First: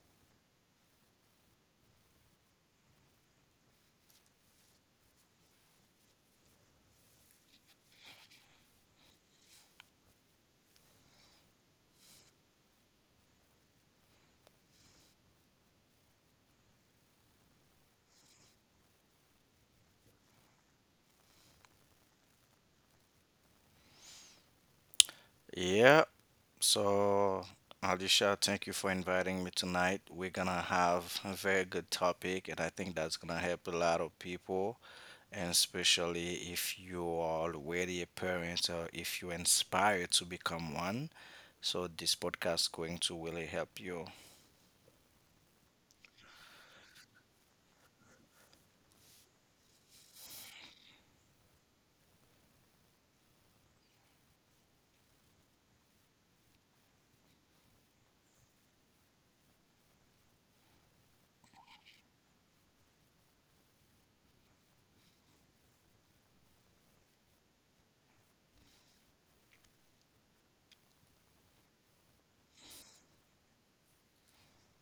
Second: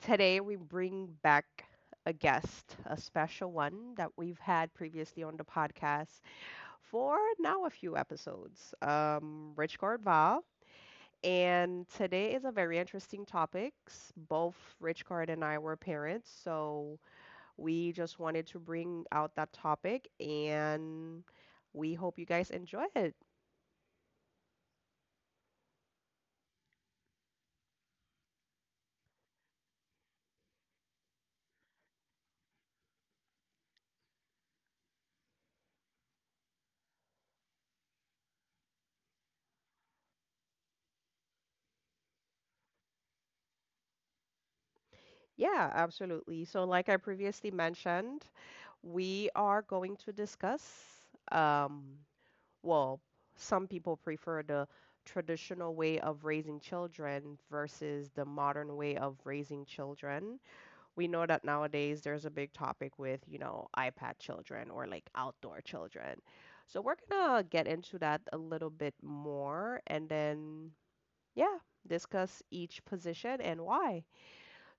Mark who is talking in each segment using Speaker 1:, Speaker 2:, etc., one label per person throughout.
Speaker 1: Today, we bring back a guest, a special one that we've had previously on the podcast for now a few episodes, Rich Val. And today is a very interesting topic. Both Rich Card and I were parents, so we just wanted to bring out that topic, and we hope you guys enjoy it.
Speaker 2: Yeah, so Alicia, thank you for inviting me tonight. We're gonna have a very good topic, and I think that's gonna help a lot of people, and especially if you are already a parent or if you're inspired to become one. So this podcast is going to really help you.
Speaker 1: Yeah, absolutely. So, like I previously mentioned, we are going to discuss, um, well, some people prefer the traditional way of raising children versus the modern way of raising children. We know that nowadays there's a big topic with, you know, iPad children or like outdoor children. So, we're gonna get into that a little bit more and then, yeah, discuss each position and why.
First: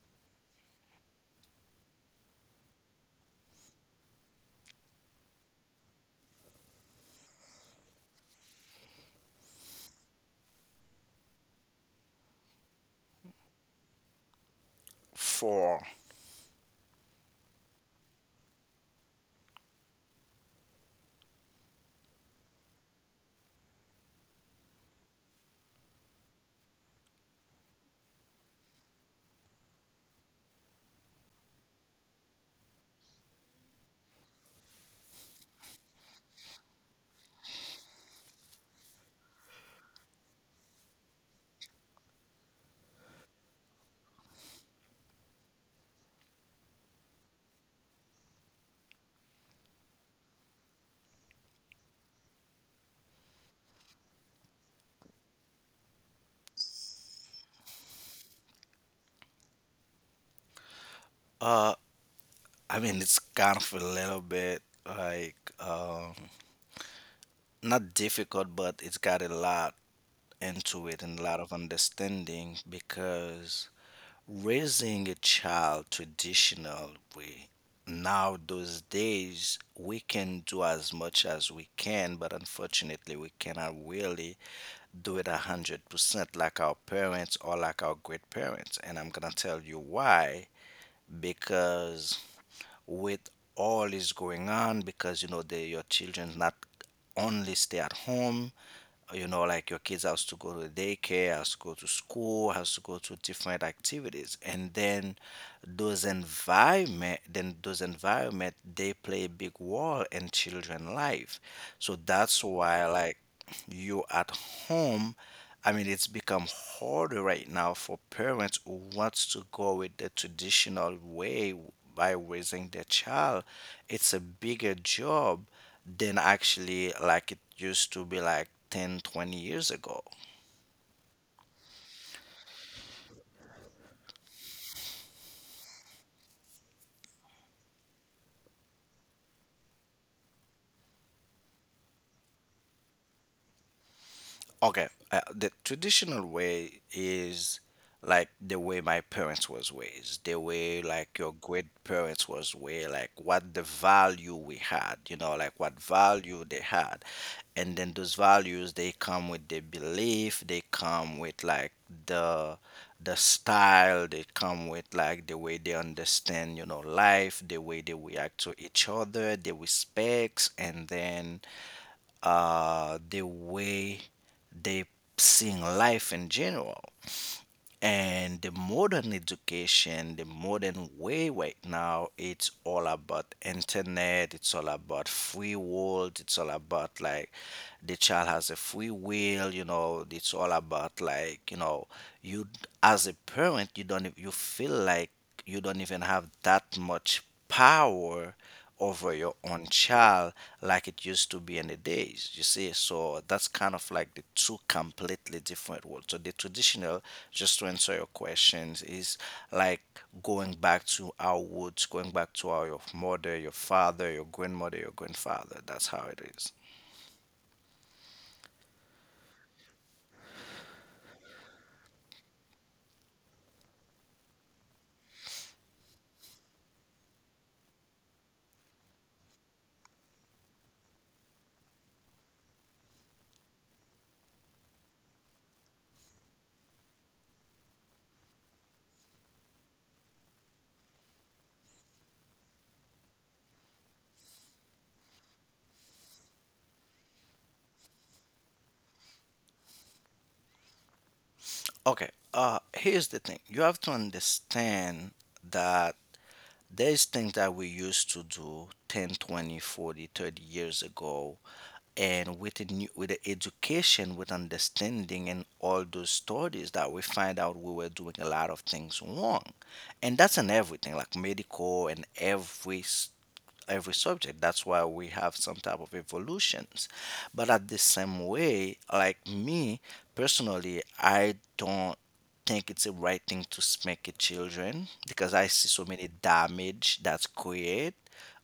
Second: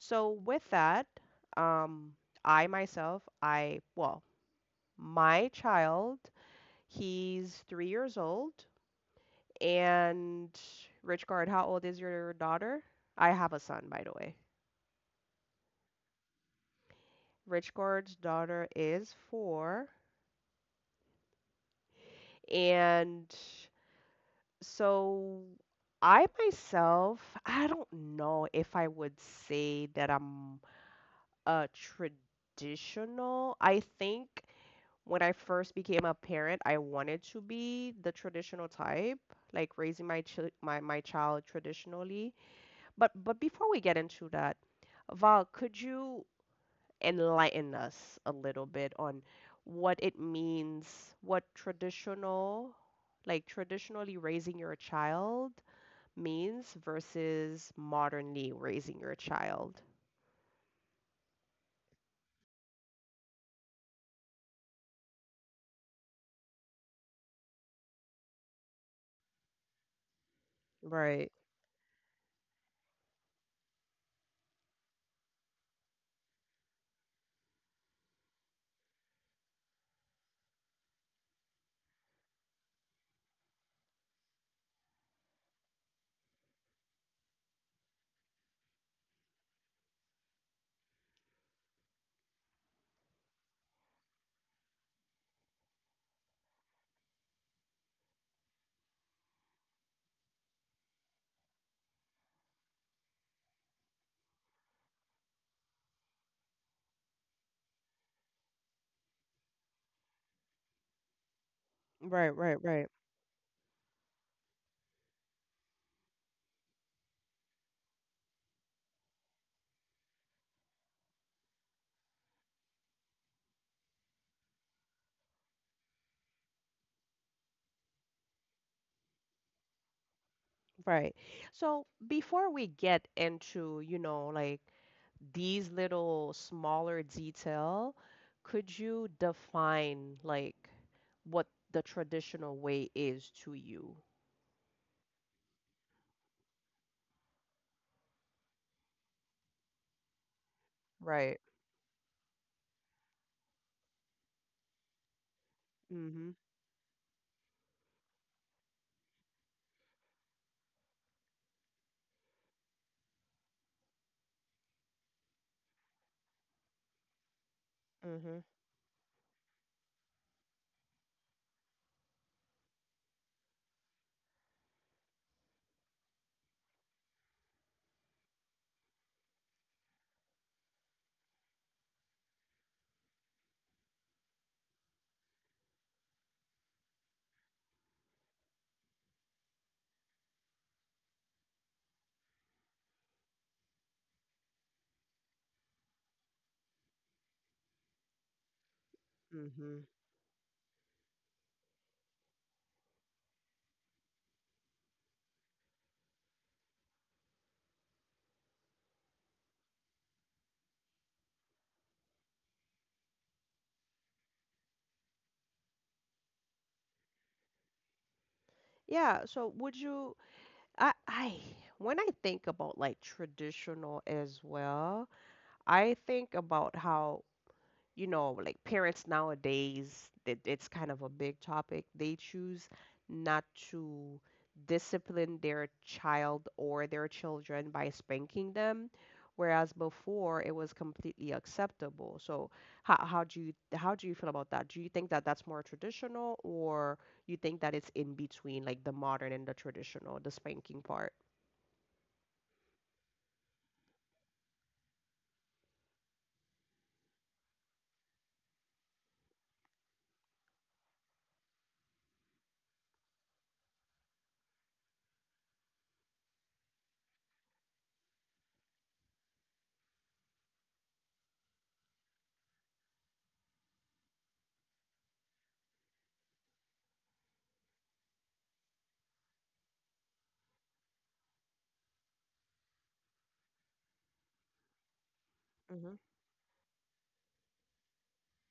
Speaker 1: So with that, um, I myself, well, my child, he's 3 years old. And Richard, how old is your daughter? I have a son, by the way.
Speaker 2: For
Speaker 1: Richard's daughter is four. And so I myself, I don't know if I would say that I'm a traditional. I think when I first became a parent, I wanted to be the traditional type, like raising my chil my my child traditionally. But before we get into that, Val, could you enlighten us a little bit on what traditional, like traditionally raising your child means versus modernly raising your child?
Speaker 2: uh, I mean, it's kind of a little bit like not difficult, but it's got a lot into it and a
Speaker 1: Right,
Speaker 2: lot of understanding, because raising a child traditional way, now those days we can do as much as we can, but unfortunately we cannot really do it 100% like our parents or like our great parents. And I'm gonna tell you why. Because with all is going on, because you know your children's not only stay at home. You know, like your kids has to go to daycare, has to go to school, has to go to different activities. And then those environment, they play a big role in children life. So that's
Speaker 1: right.
Speaker 2: why, like, you at home, I mean, it's become harder right now for parents who wants to go with the traditional way, by raising their child. It's a bigger job than actually like it used to be, like 10, 20 years ago.
Speaker 1: Right. So before we get into, you know, like these little smaller detail, could you define like what the traditional way is to you?
Speaker 2: Okay. The traditional way is like the way my parents was raised, the way like your
Speaker 1: Right.
Speaker 2: great parents was, way like what the value we had, you know, like what
Speaker 1: Mm-hmm.
Speaker 2: value they had. And then those values, they come with the belief, they come with like the the style, they come with like the way they understand, you know, life, the way they
Speaker 1: Mm-hmm.
Speaker 2: react to each other, the respects. And then, the way they seeing life in general. And the modern education, the modern way right now, it's all about internet, it's all about free world, it's all about like the child has a free will, you know. It's all about, like, you know, you as a parent, you feel like you don't even have that much power over your own
Speaker 1: Mm-hmm.
Speaker 2: child like it used to be in the days, you see. So that's kind of like the two completely different worlds. So the traditional, just to answer your questions, is like going back to our roots, going back to our your mother, your father, your grandmother, your grandfather. That's how it is.
Speaker 1: Yeah, so would you I when I think about like traditional as well, I think about how, you know, like parents nowadays, that it's kind of a big topic. They choose not to discipline their child or their children by spanking them, whereas before it was completely acceptable. So how do you feel about that? Do you think that that's more traditional, or you think that it's in between, like the modern and the traditional, the spanking part?
Speaker 2: Okay. Here's the thing. You have to understand that there's things that we used to do 10, 20, 40, 30 years ago. And with the education, with understanding and all those studies that we find out, we were doing a lot of things wrong. And that's in everything, like medical and every subject. That's why we have some type of evolutions. But at the same way, like me personally, I don't think it's the right thing to spank your children, because I see so
Speaker 1: Mm-hmm.
Speaker 2: many damage that's created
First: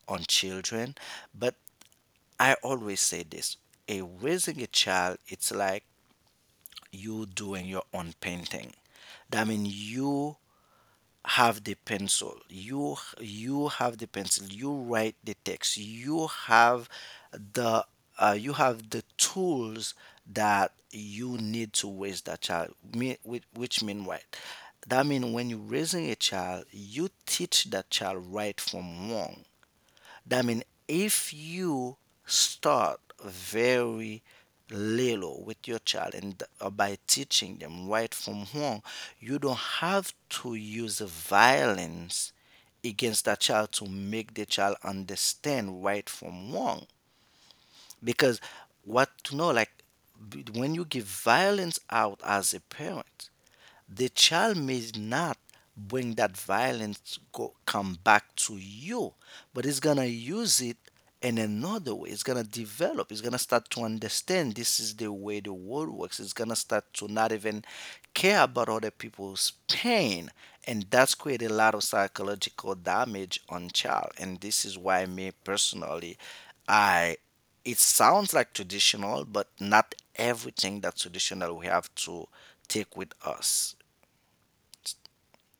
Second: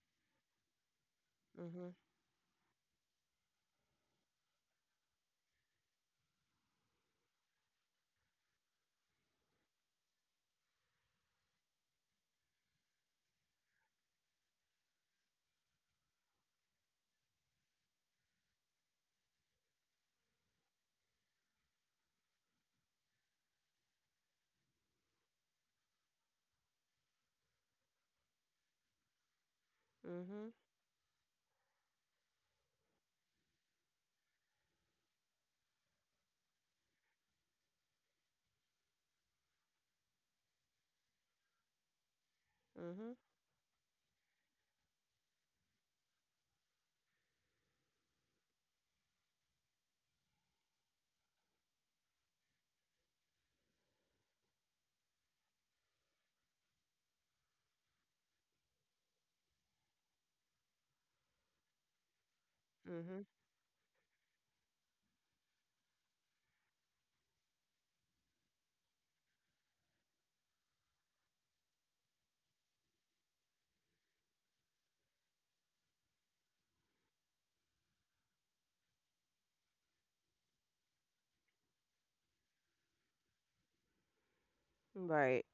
Speaker 2: on children. But
Speaker 1: Mm-hmm.
Speaker 2: I always say this: a raising a child, it's like you doing your own painting. That means you have the pencil, you write the text, the you have the tools that you need to raise that child. Which mean what? That mean when you're raising a child, you teach that child right from wrong. That
Speaker 1: Mm-hmm.
Speaker 2: means if you start very little with your child and, by teaching them right from wrong, you don't have to use violence
Speaker 1: Mm-hmm.
Speaker 2: against that child to make the child understand right from wrong. Because what to know, like, when you give violence out as a parent, the child may not bring that violence go, come back to you, but it's gonna use it in another way. It's gonna develop. It's
Speaker 1: Mm-hmm.
Speaker 2: gonna start to understand this is the way the world works. It's gonna start to not even care about other people's pain, and that's created a lot of psychological damage on child. And this is why me personally, I it sounds like traditional, but not everything that's traditional we have to take with us.
Speaker 1: Right.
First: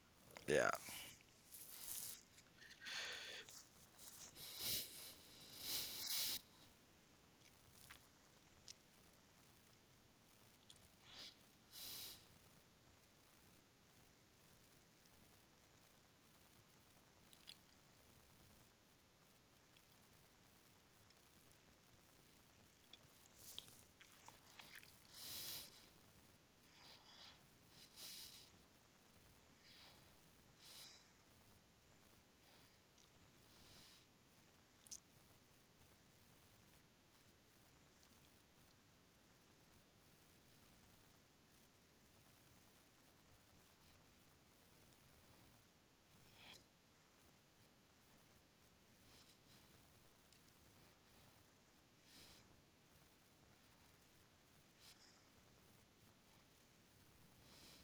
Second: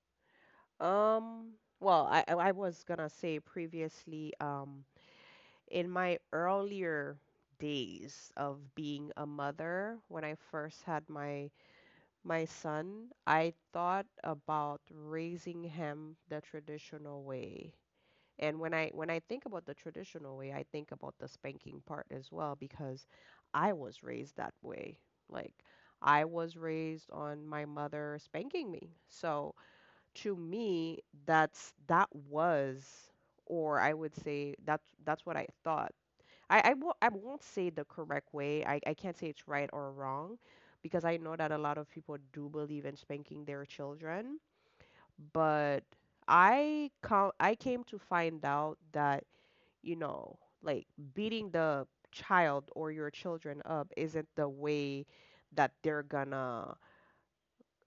Speaker 2: Yeah.
Speaker 1: Um, well, I was gonna say previously, in my earlier days of being a mother, when I first had my son, I thought about raising him the traditional way. And when I think about the traditional way, I think about the spanking part as well because I was raised that way. Like I was raised on my mother spanking me. So, to me that was, or I would say that's what I thought. I won't say the correct way. I can't say it's right or wrong, because I know that a lot of people do believe in spanking their children. But I came to find out that, you know, like beating the child or your children up isn't the way that they're gonna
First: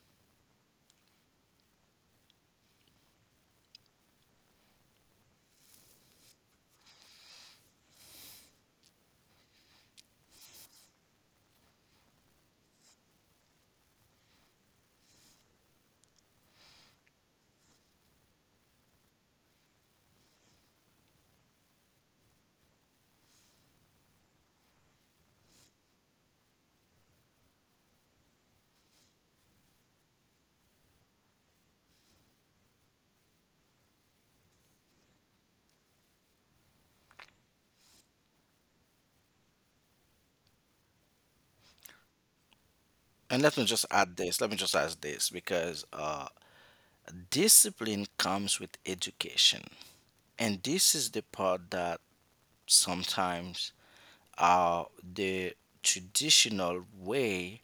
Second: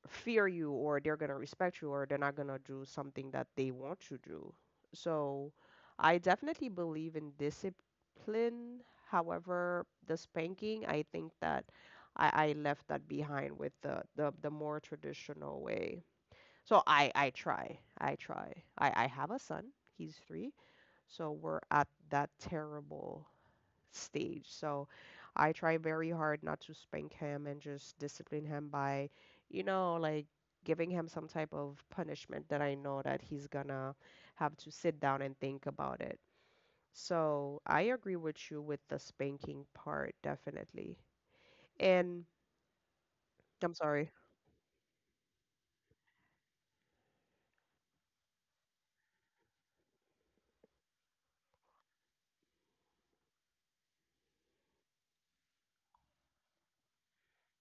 Speaker 1: fear you or they're going to respect you or they're not going to do something that they want you to do. So I definitely believe in discipline. However, the spanking, I think that I left that behind with the more traditional way. So I try. I try. I have a son. He's three. So we're at that terrible stage. So I try very hard not to spank him and just discipline him by, you know, like giving him some type of punishment that I know that he's gonna have to sit down and think about it. So I agree with you with the spanking part, definitely. And
Speaker 2: And let me
Speaker 1: I'm
Speaker 2: just
Speaker 1: sorry.
Speaker 2: add this. Let me just add this, because discipline comes with education. And this is the part that sometimes, uh, the traditional way,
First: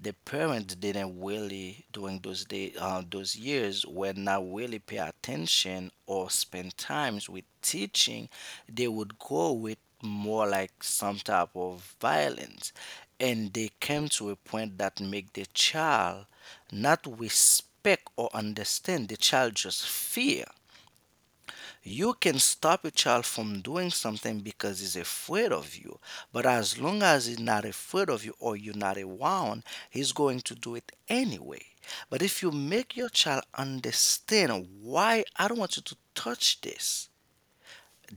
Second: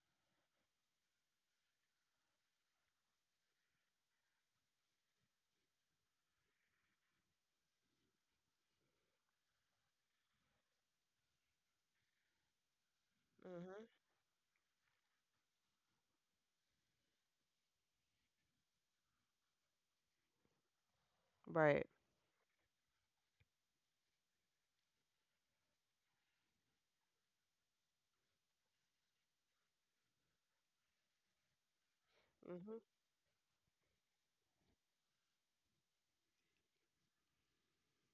Speaker 2: the parents didn't really, during those years, were not really pay attention or spend times with teaching. They would go with more like some type of violence, and they
Speaker 1: Mhm.
Speaker 2: came to a point that make the child not respect or understand, the child just fear.
Speaker 1: Right.
Speaker 2: You can stop a child from doing something because he's afraid of you. But as long as he's not afraid of you or you're not around, he's going to do it anyway. But if you
Speaker 1: Mhm.
Speaker 2: make your child understand why I don't want you to touch this,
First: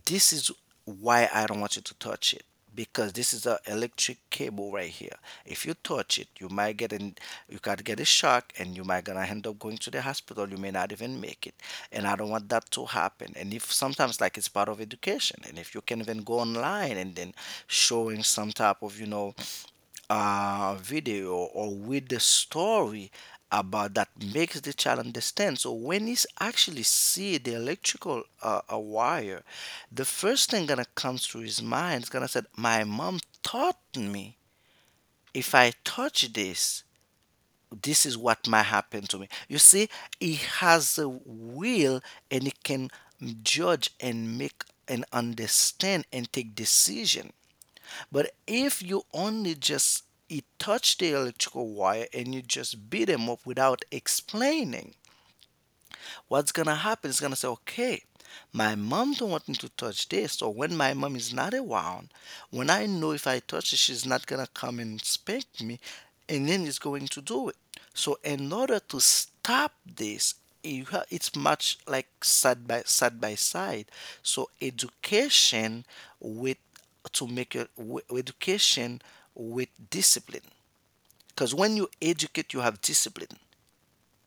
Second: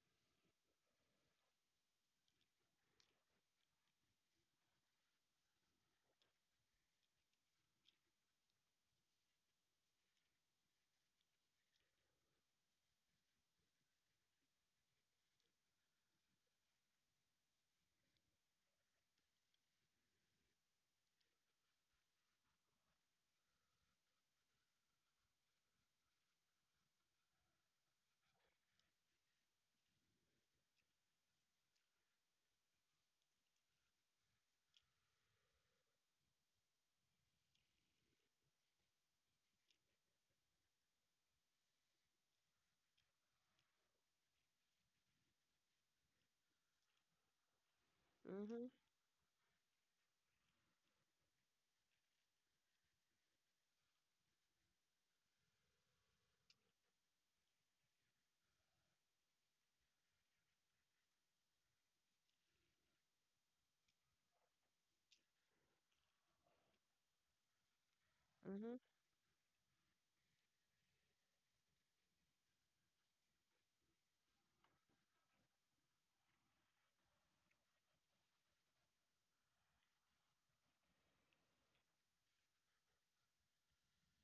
Speaker 2: this is why I don't want you to touch it, because this is a electric cable right here. If you touch it, you might get an you got to get a shock, and you might gonna end up going to the hospital. You may not even make it. And I don't want that to happen. And if sometimes like it's part of education, and if you can even go online and then showing some type of, you know, video or with the story about that, makes the child understand. So when he's actually see the electrical wire, the first thing gonna comes to his mind is gonna say, "My mom taught me. If I touch this, this is what might happen to me." You see, he has a will, and he can judge and make and understand and take decision. But
Speaker 1: Mhm.
Speaker 2: if you only just it touch the electrical wire and you just beat them up without explaining, what's gonna happen is gonna say, okay, my mom don't want me to touch this. So when my mom is not around, when I know if I touch it, she's not gonna come and spank me, and then it's going to do it. So in order
Speaker 1: Mhm.
Speaker 2: to stop this, it's much like side by side by side. So education with to make a, w- education with discipline. Because when you educate, you have discipline.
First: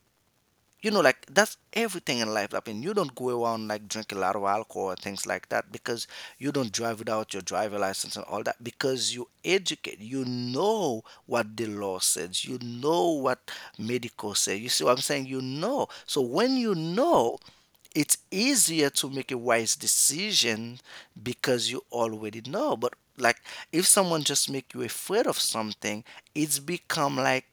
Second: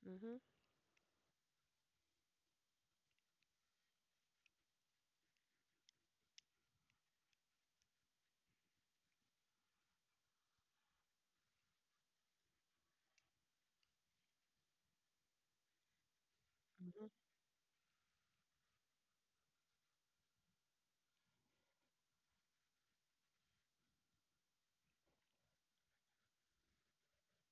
Speaker 1: Mhm.
Speaker 2: You know, like, that's everything in life. I mean, you don't go around like drink a lot of alcohol or things like that, because you don't drive without your driver license and all that, because you educate, you know what the law says, you know what medical says. You see what I'm saying? You know, so when you
Speaker 1: Mhm.
Speaker 2: know, it's easier to make a wise decision, because you already know. But like, if someone just make you afraid of something, it's become like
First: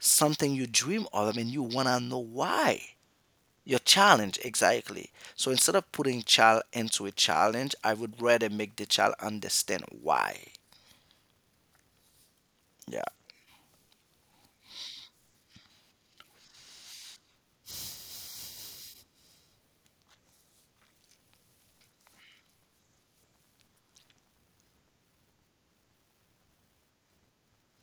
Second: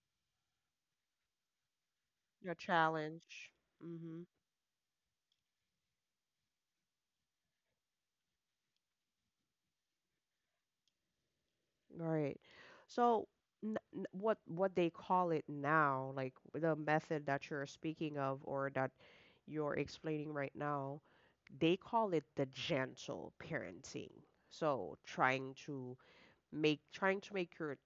Speaker 2: something you dream of. I mean, you want to know
Speaker 1: Your
Speaker 2: why.
Speaker 1: challenge.
Speaker 2: Your
Speaker 1: Mm-hmm.
Speaker 2: challenge, exactly. So instead of putting child into a challenge, I would rather make the child understand why.
Speaker 1: Right.
Speaker 2: Yeah.
Speaker 1: So n n what they call it now, like the method that you're speaking of or that you're explaining right now, they call it the gentle parenting. So trying to make your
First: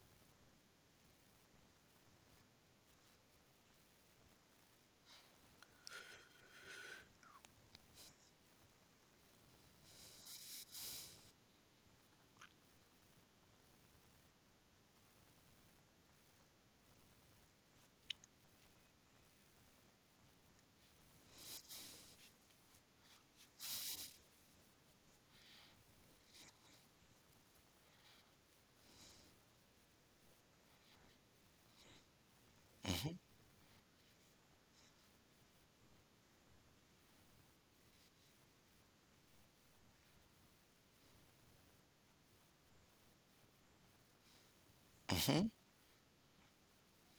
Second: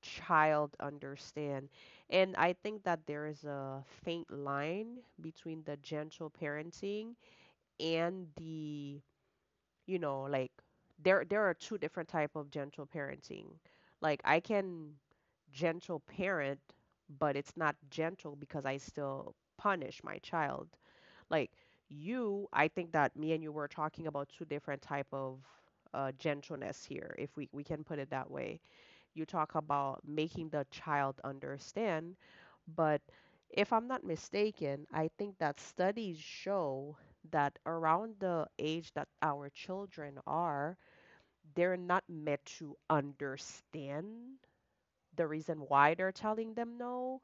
Speaker 1: child understand. And I think that there is a faint line between the gentle parenting and the, you know, like there are two different type of gentle parenting. Like I can gentle parent, but it's not gentle because I still punish my child. Like you, I think that me and you were talking about two different type of gentleness here, if we can put it that way. You talk about making the child understand, but if I'm not mistaken, I think that studies show that around the age that our children are, they're not meant to understand the
Speaker 2: Hmm.
Speaker 1: reason why they're telling them no.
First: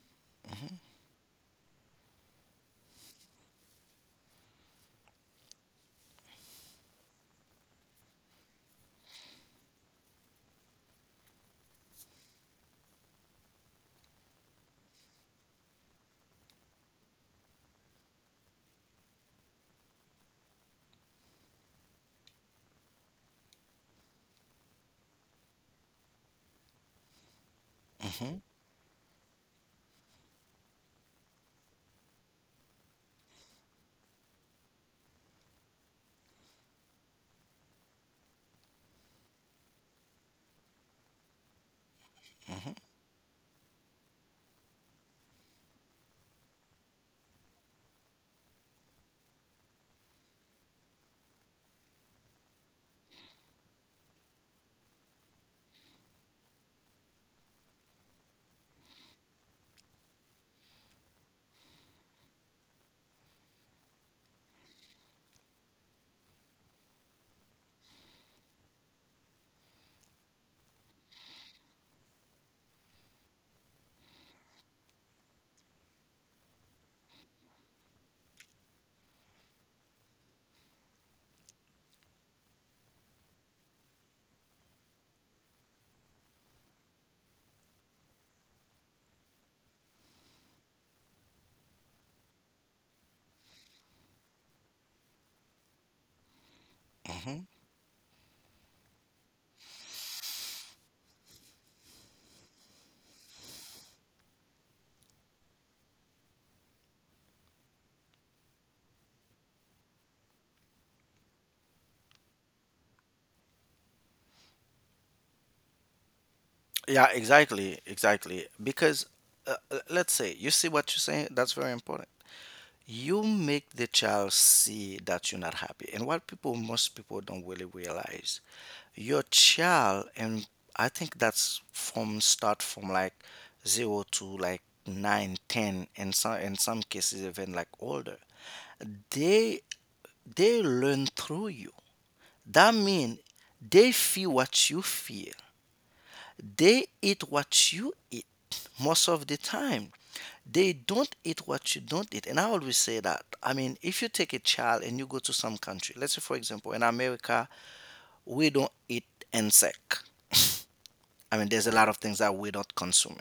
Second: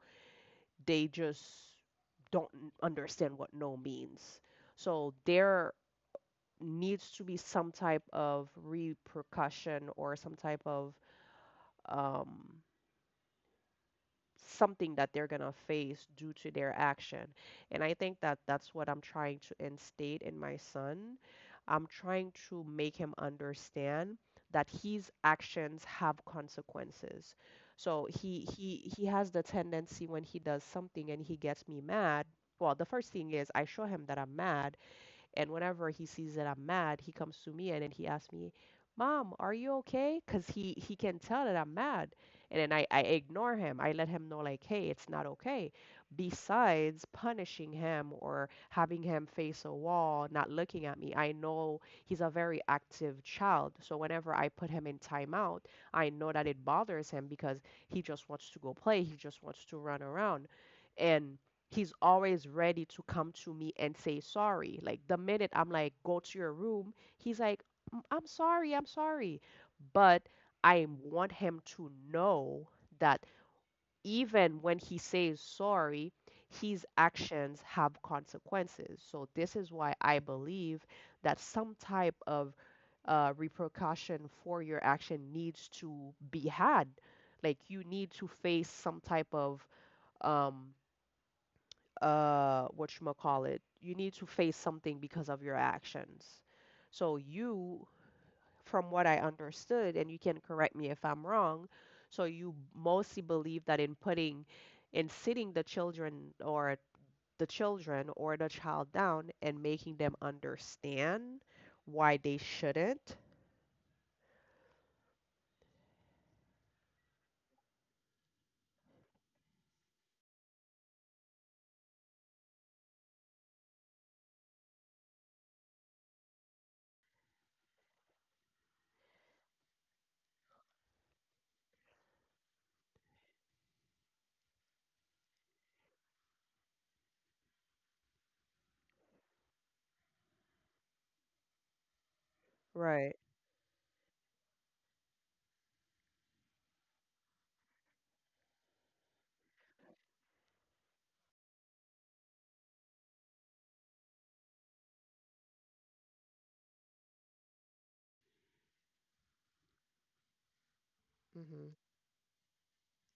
Speaker 1: They just don't understand what no means. So there needs to be some type of repercussion or some type of um, something that they're going to face due to their action. And I think that that's what I'm trying to instate in my son. I'm trying to make him understand that his actions have consequences. So
Speaker 2: Hmm.
Speaker 1: he has the tendency when he does something and he gets me mad, well, the first thing is I show him that I'm mad, and whenever he sees that I'm mad, he comes to me and then he asks me, "Mom, are you okay?" Because he can tell that I'm mad, and then I ignore him. I let him know like, "Hey, it's not okay." Besides punishing him or having him face a wall, not looking at me, I know he's a very active child. So whenever I put him in timeout, I know that it bothers him because he just wants to go play. He just wants to run around, and he's always ready to come to me and say sorry. Like the minute I'm like, go to your room, he's like, "Mm, I'm sorry, I'm sorry." But I want him to know that even when he says sorry, his actions have consequences. So this is why I believe that some type of uh repercussion for your action needs to be had. Like you need to face some type of um, whatchamacallit, you need to face something because of your actions. So
Speaker 2: Hmm.
Speaker 1: you, from what I understood, and you can correct me if I'm wrong, so you mostly believe that in sitting the children or the child down and making them understand why they shouldn't.
Speaker 2: Yeah, exactly. Exactly. Because let's say, you see what you're saying? That's very important. You make the child see that you're not happy. And what people, most people don't really realize, your child, and I think that's from start from like zero to like nine, 10, and some in some cases even like older. they they learn through you. That means
Speaker 1: Right.
Speaker 2: they feel what you feel, they eat what you eat most of the time, they don't eat what you don't eat. And I always say that, I mean, if you take a child and you go to some country, let's say for example in America, we don't eat insect. I mean, there's a
Speaker 1: Mhm.
Speaker 2: lot of things that we don't consume.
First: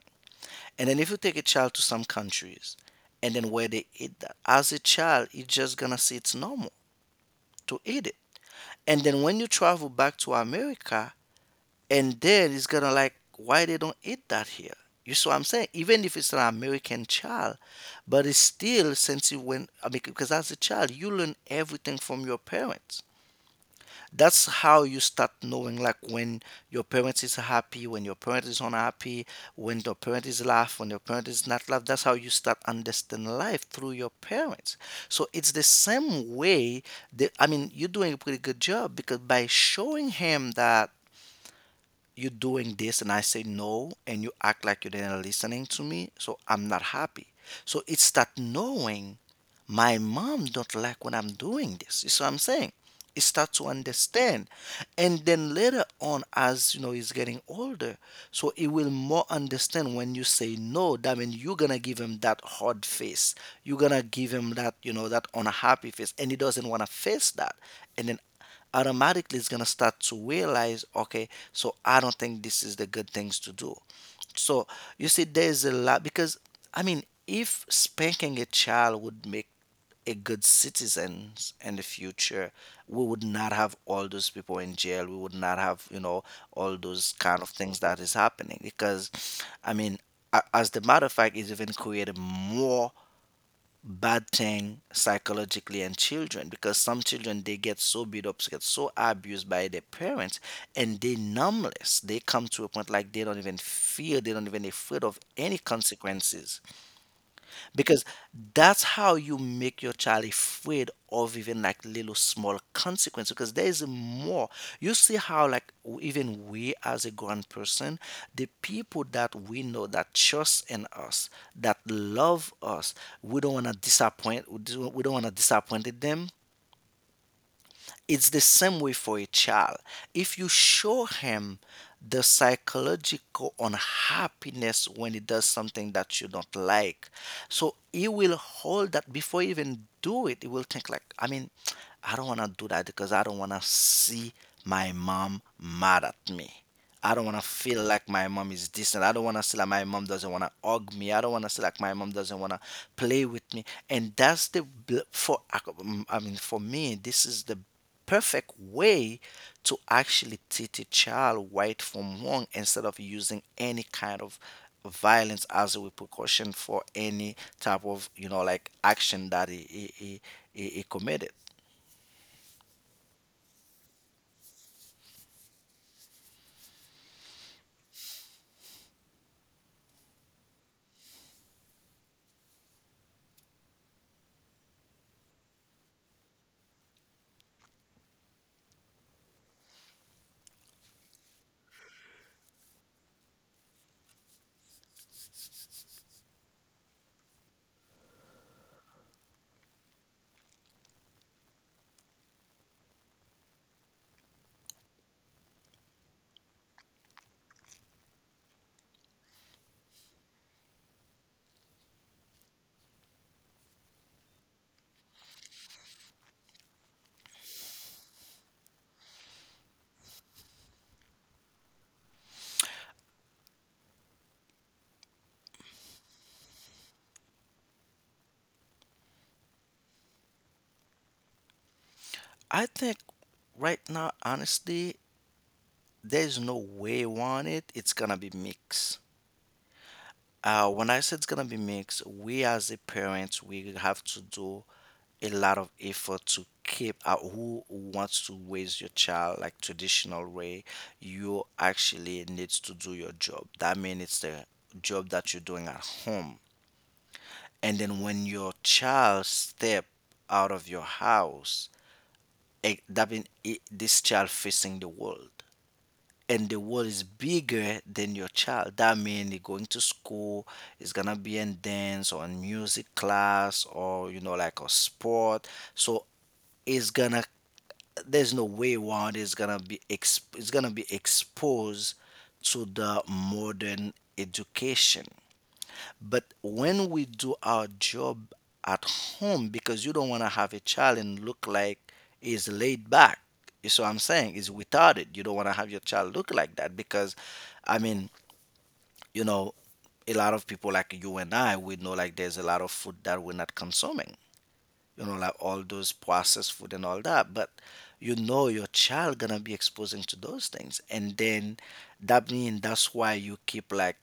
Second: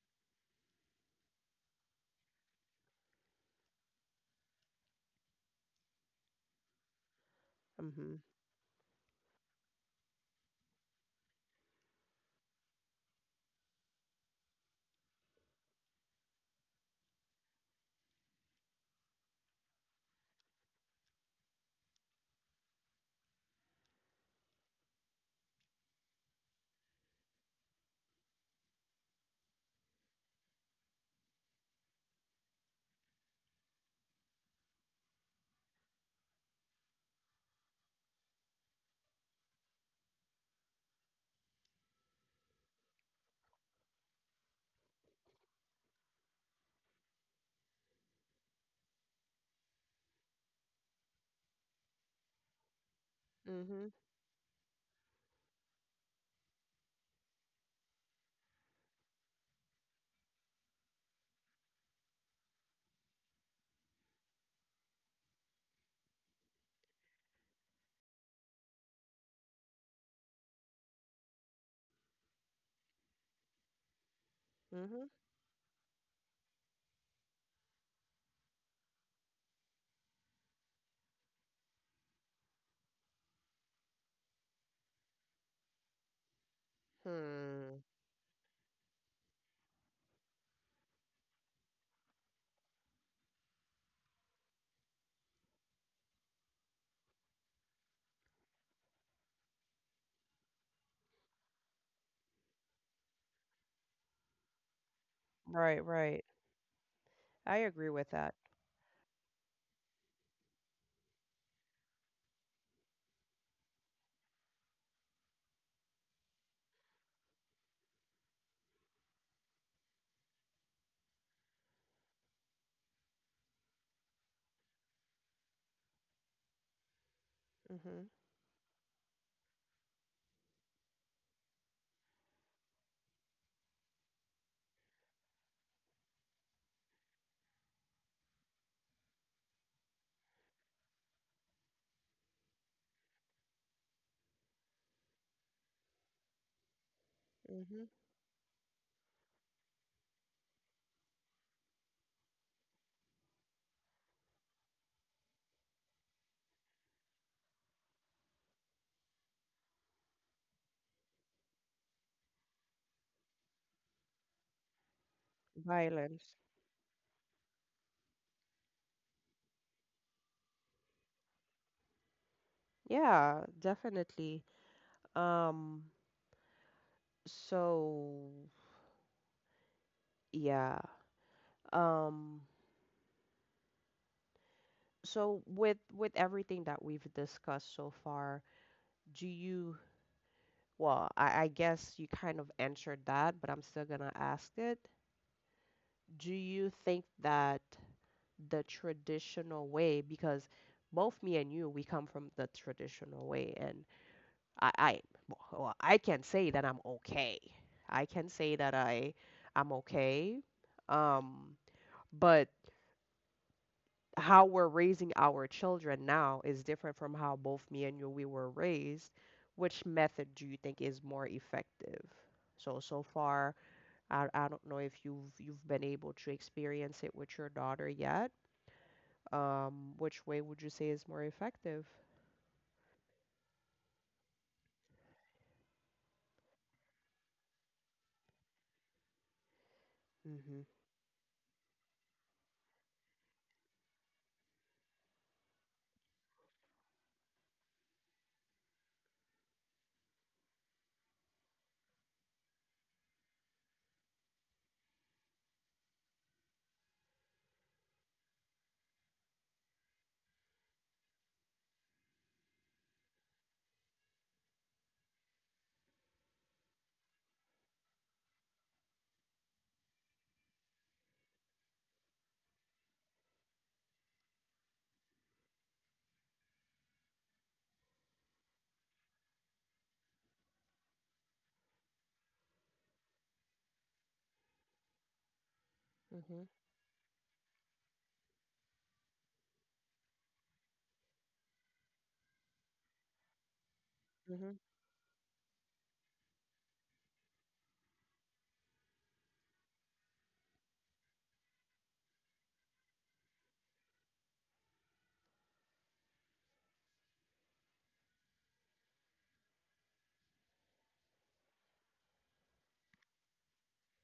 Speaker 2: And then if you take a child to some countries and then where they eat that, as a child, he's just gonna see it's normal to eat it.
Speaker 1: Mhm.
Speaker 2: And then when you travel back to America, and then it's gonna like, why they don't eat that here? You see what I'm saying? Even if it's an American child, but it's still since you went, because as a child, you learn everything from your parents. That's how you start knowing like when your parents is happy, when your parent is unhappy, when your parent is laugh, when your parent is not laugh. That's how you start understanding life through your parents. So it's the same way that you're doing a pretty good job because by showing him that you're doing this and I say no, and you act like you didn't listening to me, so I'm not happy. So it's that knowing, my mom don't like when I'm doing this. You see what I'm saying? He start to
Speaker 1: Mhm.
Speaker 2: understand, and then later on, as you know, he's getting older, so he will more understand when you say no. That means you're gonna give him that hard face, you're gonna give him that, you know, that unhappy face, and he doesn't want to face that. And then automatically it's gonna start to realize, okay, so I don't think this is the good things to do. So
Speaker 1: Mhm.
Speaker 2: you see, there's a lot, because if spanking a child would make a good citizens in the future, we would not have all those people in jail. We would not have, you know, all those kind of things
Speaker 1: Hmm.
Speaker 2: that is happening. Because, I mean, as the matter of fact, it's even created more bad thing psychologically in children, because some children they get so beat up, get so abused by their parents, and they numbless. They come to a point like they don't even fear, they don't even afraid of any
Speaker 1: Right, right.
Speaker 2: consequences.
Speaker 1: I agree
Speaker 2: Because
Speaker 1: with that.
Speaker 2: that's how you make your child afraid of even like little small consequence, because there is more. You see how like even we as a grown person, the people that we know that trust in us, that love us, we don't want to disappoint, we don't want to disappoint them.
Speaker 1: Mhm.
Speaker 2: It's the same way for a child. If you show him the psychological unhappiness when he does something that you don't like, so he will hold that before he even do it. He will think like, I don't want to do that because I don't want to see my mom mad at me. I don't want to feel
Speaker 1: Mhm.
Speaker 2: like my mom is distant. I don't want to feel like my mom doesn't want to hug me. I don't want to feel like my mom doesn't want to play with me. And that's the for for me, this is the perfect way to actually teach a child right from wrong, instead of using any kind of violence as a
Speaker 1: Violence.
Speaker 2: repercussion for any type of, you know, like action that he committed.
Speaker 1: Yeah, definitely. Um, so yeah. Um, so with everything that we've discussed so far, do you, well, I guess you kind of answered that, but I'm still gonna ask it. Do you think that the traditional way, because both me and you, we come from the traditional way, and I well, I can say that I'm okay. I can say that I'm okay. Um, but how we're raising our children now is different from how both me and you we were raised. Which method do you think is more effective? So so far, I don't know if you've been able to experience it with your daughter yet. Which way would you say is more effective?
Speaker 2: I think right now, honestly, there's no way on it, it's gonna be mixed.
Speaker 1: Mm-hmm.
Speaker 2: When I said it's gonna be mixed, we as a parents, we have to do a lot of effort to keep out. Who wants to raise your child like traditional way, you actually needs to do your job. That means it's the job that you're doing at home. And then when your child step out of your house, that means this child facing the world, and the world is bigger than your child. That means they're going to school, it's gonna be in dance or in music class or, you know, like a sport. So it's gonna, there's no way around it. It's gonna be it's gonna be exposed to the modern education. But
Speaker 1: Mm-hmm.
Speaker 2: when we do our job at home, because you don't want to have a child and look like is laid back. You see what I'm saying? Is
Speaker 1: Mm-hmm.
Speaker 2: retarded. You don't want to have your child look like that because, I mean, you know, a lot of people like you and I, we know like there's a lot of food that we're not consuming, you know, like all those processed food and all that. But you know your child gonna be exposing to those things, and then that means that's why you keep like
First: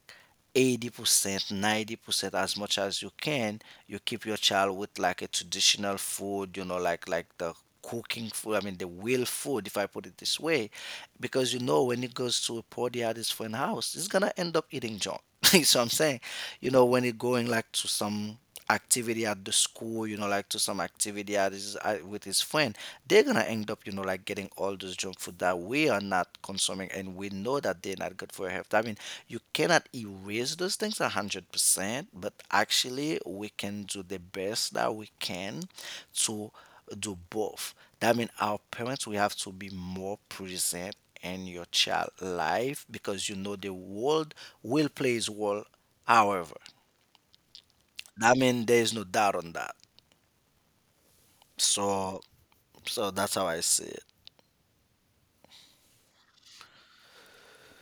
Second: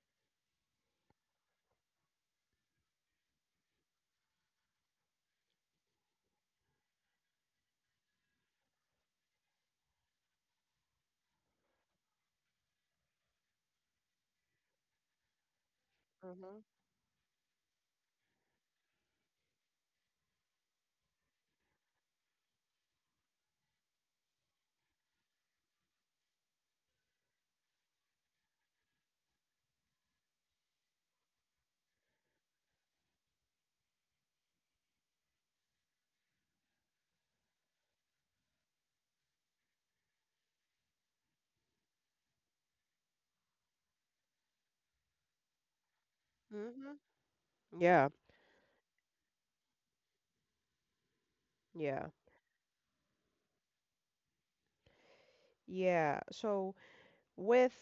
Speaker 2: 80% 90% as much as you can, you keep your child with like a traditional food, you know, like the cooking food, the real food, if I put it this way. Because you know when it goes to a party at his friend house, it's gonna end up eating junk. So I'm saying,
Speaker 1: Mm-hmm.
Speaker 2: you know, when it going like to some activity at the school, you know, like to some activity at his, with his friend, they're gonna end up, you know, like getting all those junk food that we are not consuming, and we know that they're not good for your health. I mean, you cannot erase those things 100%, but actually, we can do the best that we can to do both. That means our parents, we have to be more present in your child life, because you know the world will play its role. However,
Speaker 1: Mm-hmm. Yeah.
Speaker 2: I mean, there is no doubt on that.
Speaker 1: Yeah.
Speaker 2: So, so that's how I see it.
Speaker 1: Yeah. So with,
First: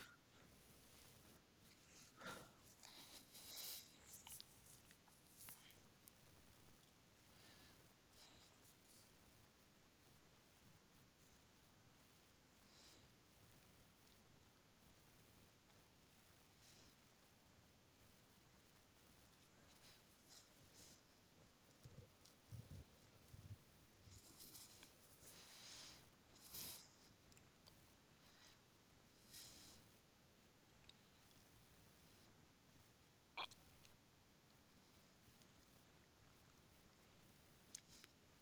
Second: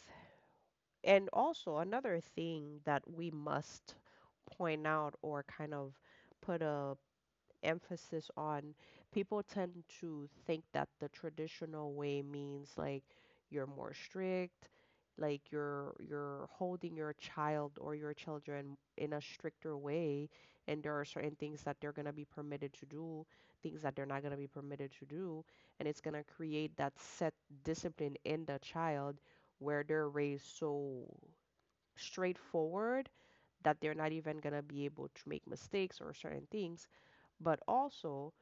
Speaker 1: and also another thing that we must point out or kind of put a emphasis on, people tend to think that the traditional way means like you're more strict, like you're holding your child or your children in a stricter way, and there are certain things that they're going to be permitted to do, things that they're not going to be permitted to do, and it's going to create that set discipline in the child where they're raised so straightforward that they're not even going to be able to make mistakes or certain things. But also,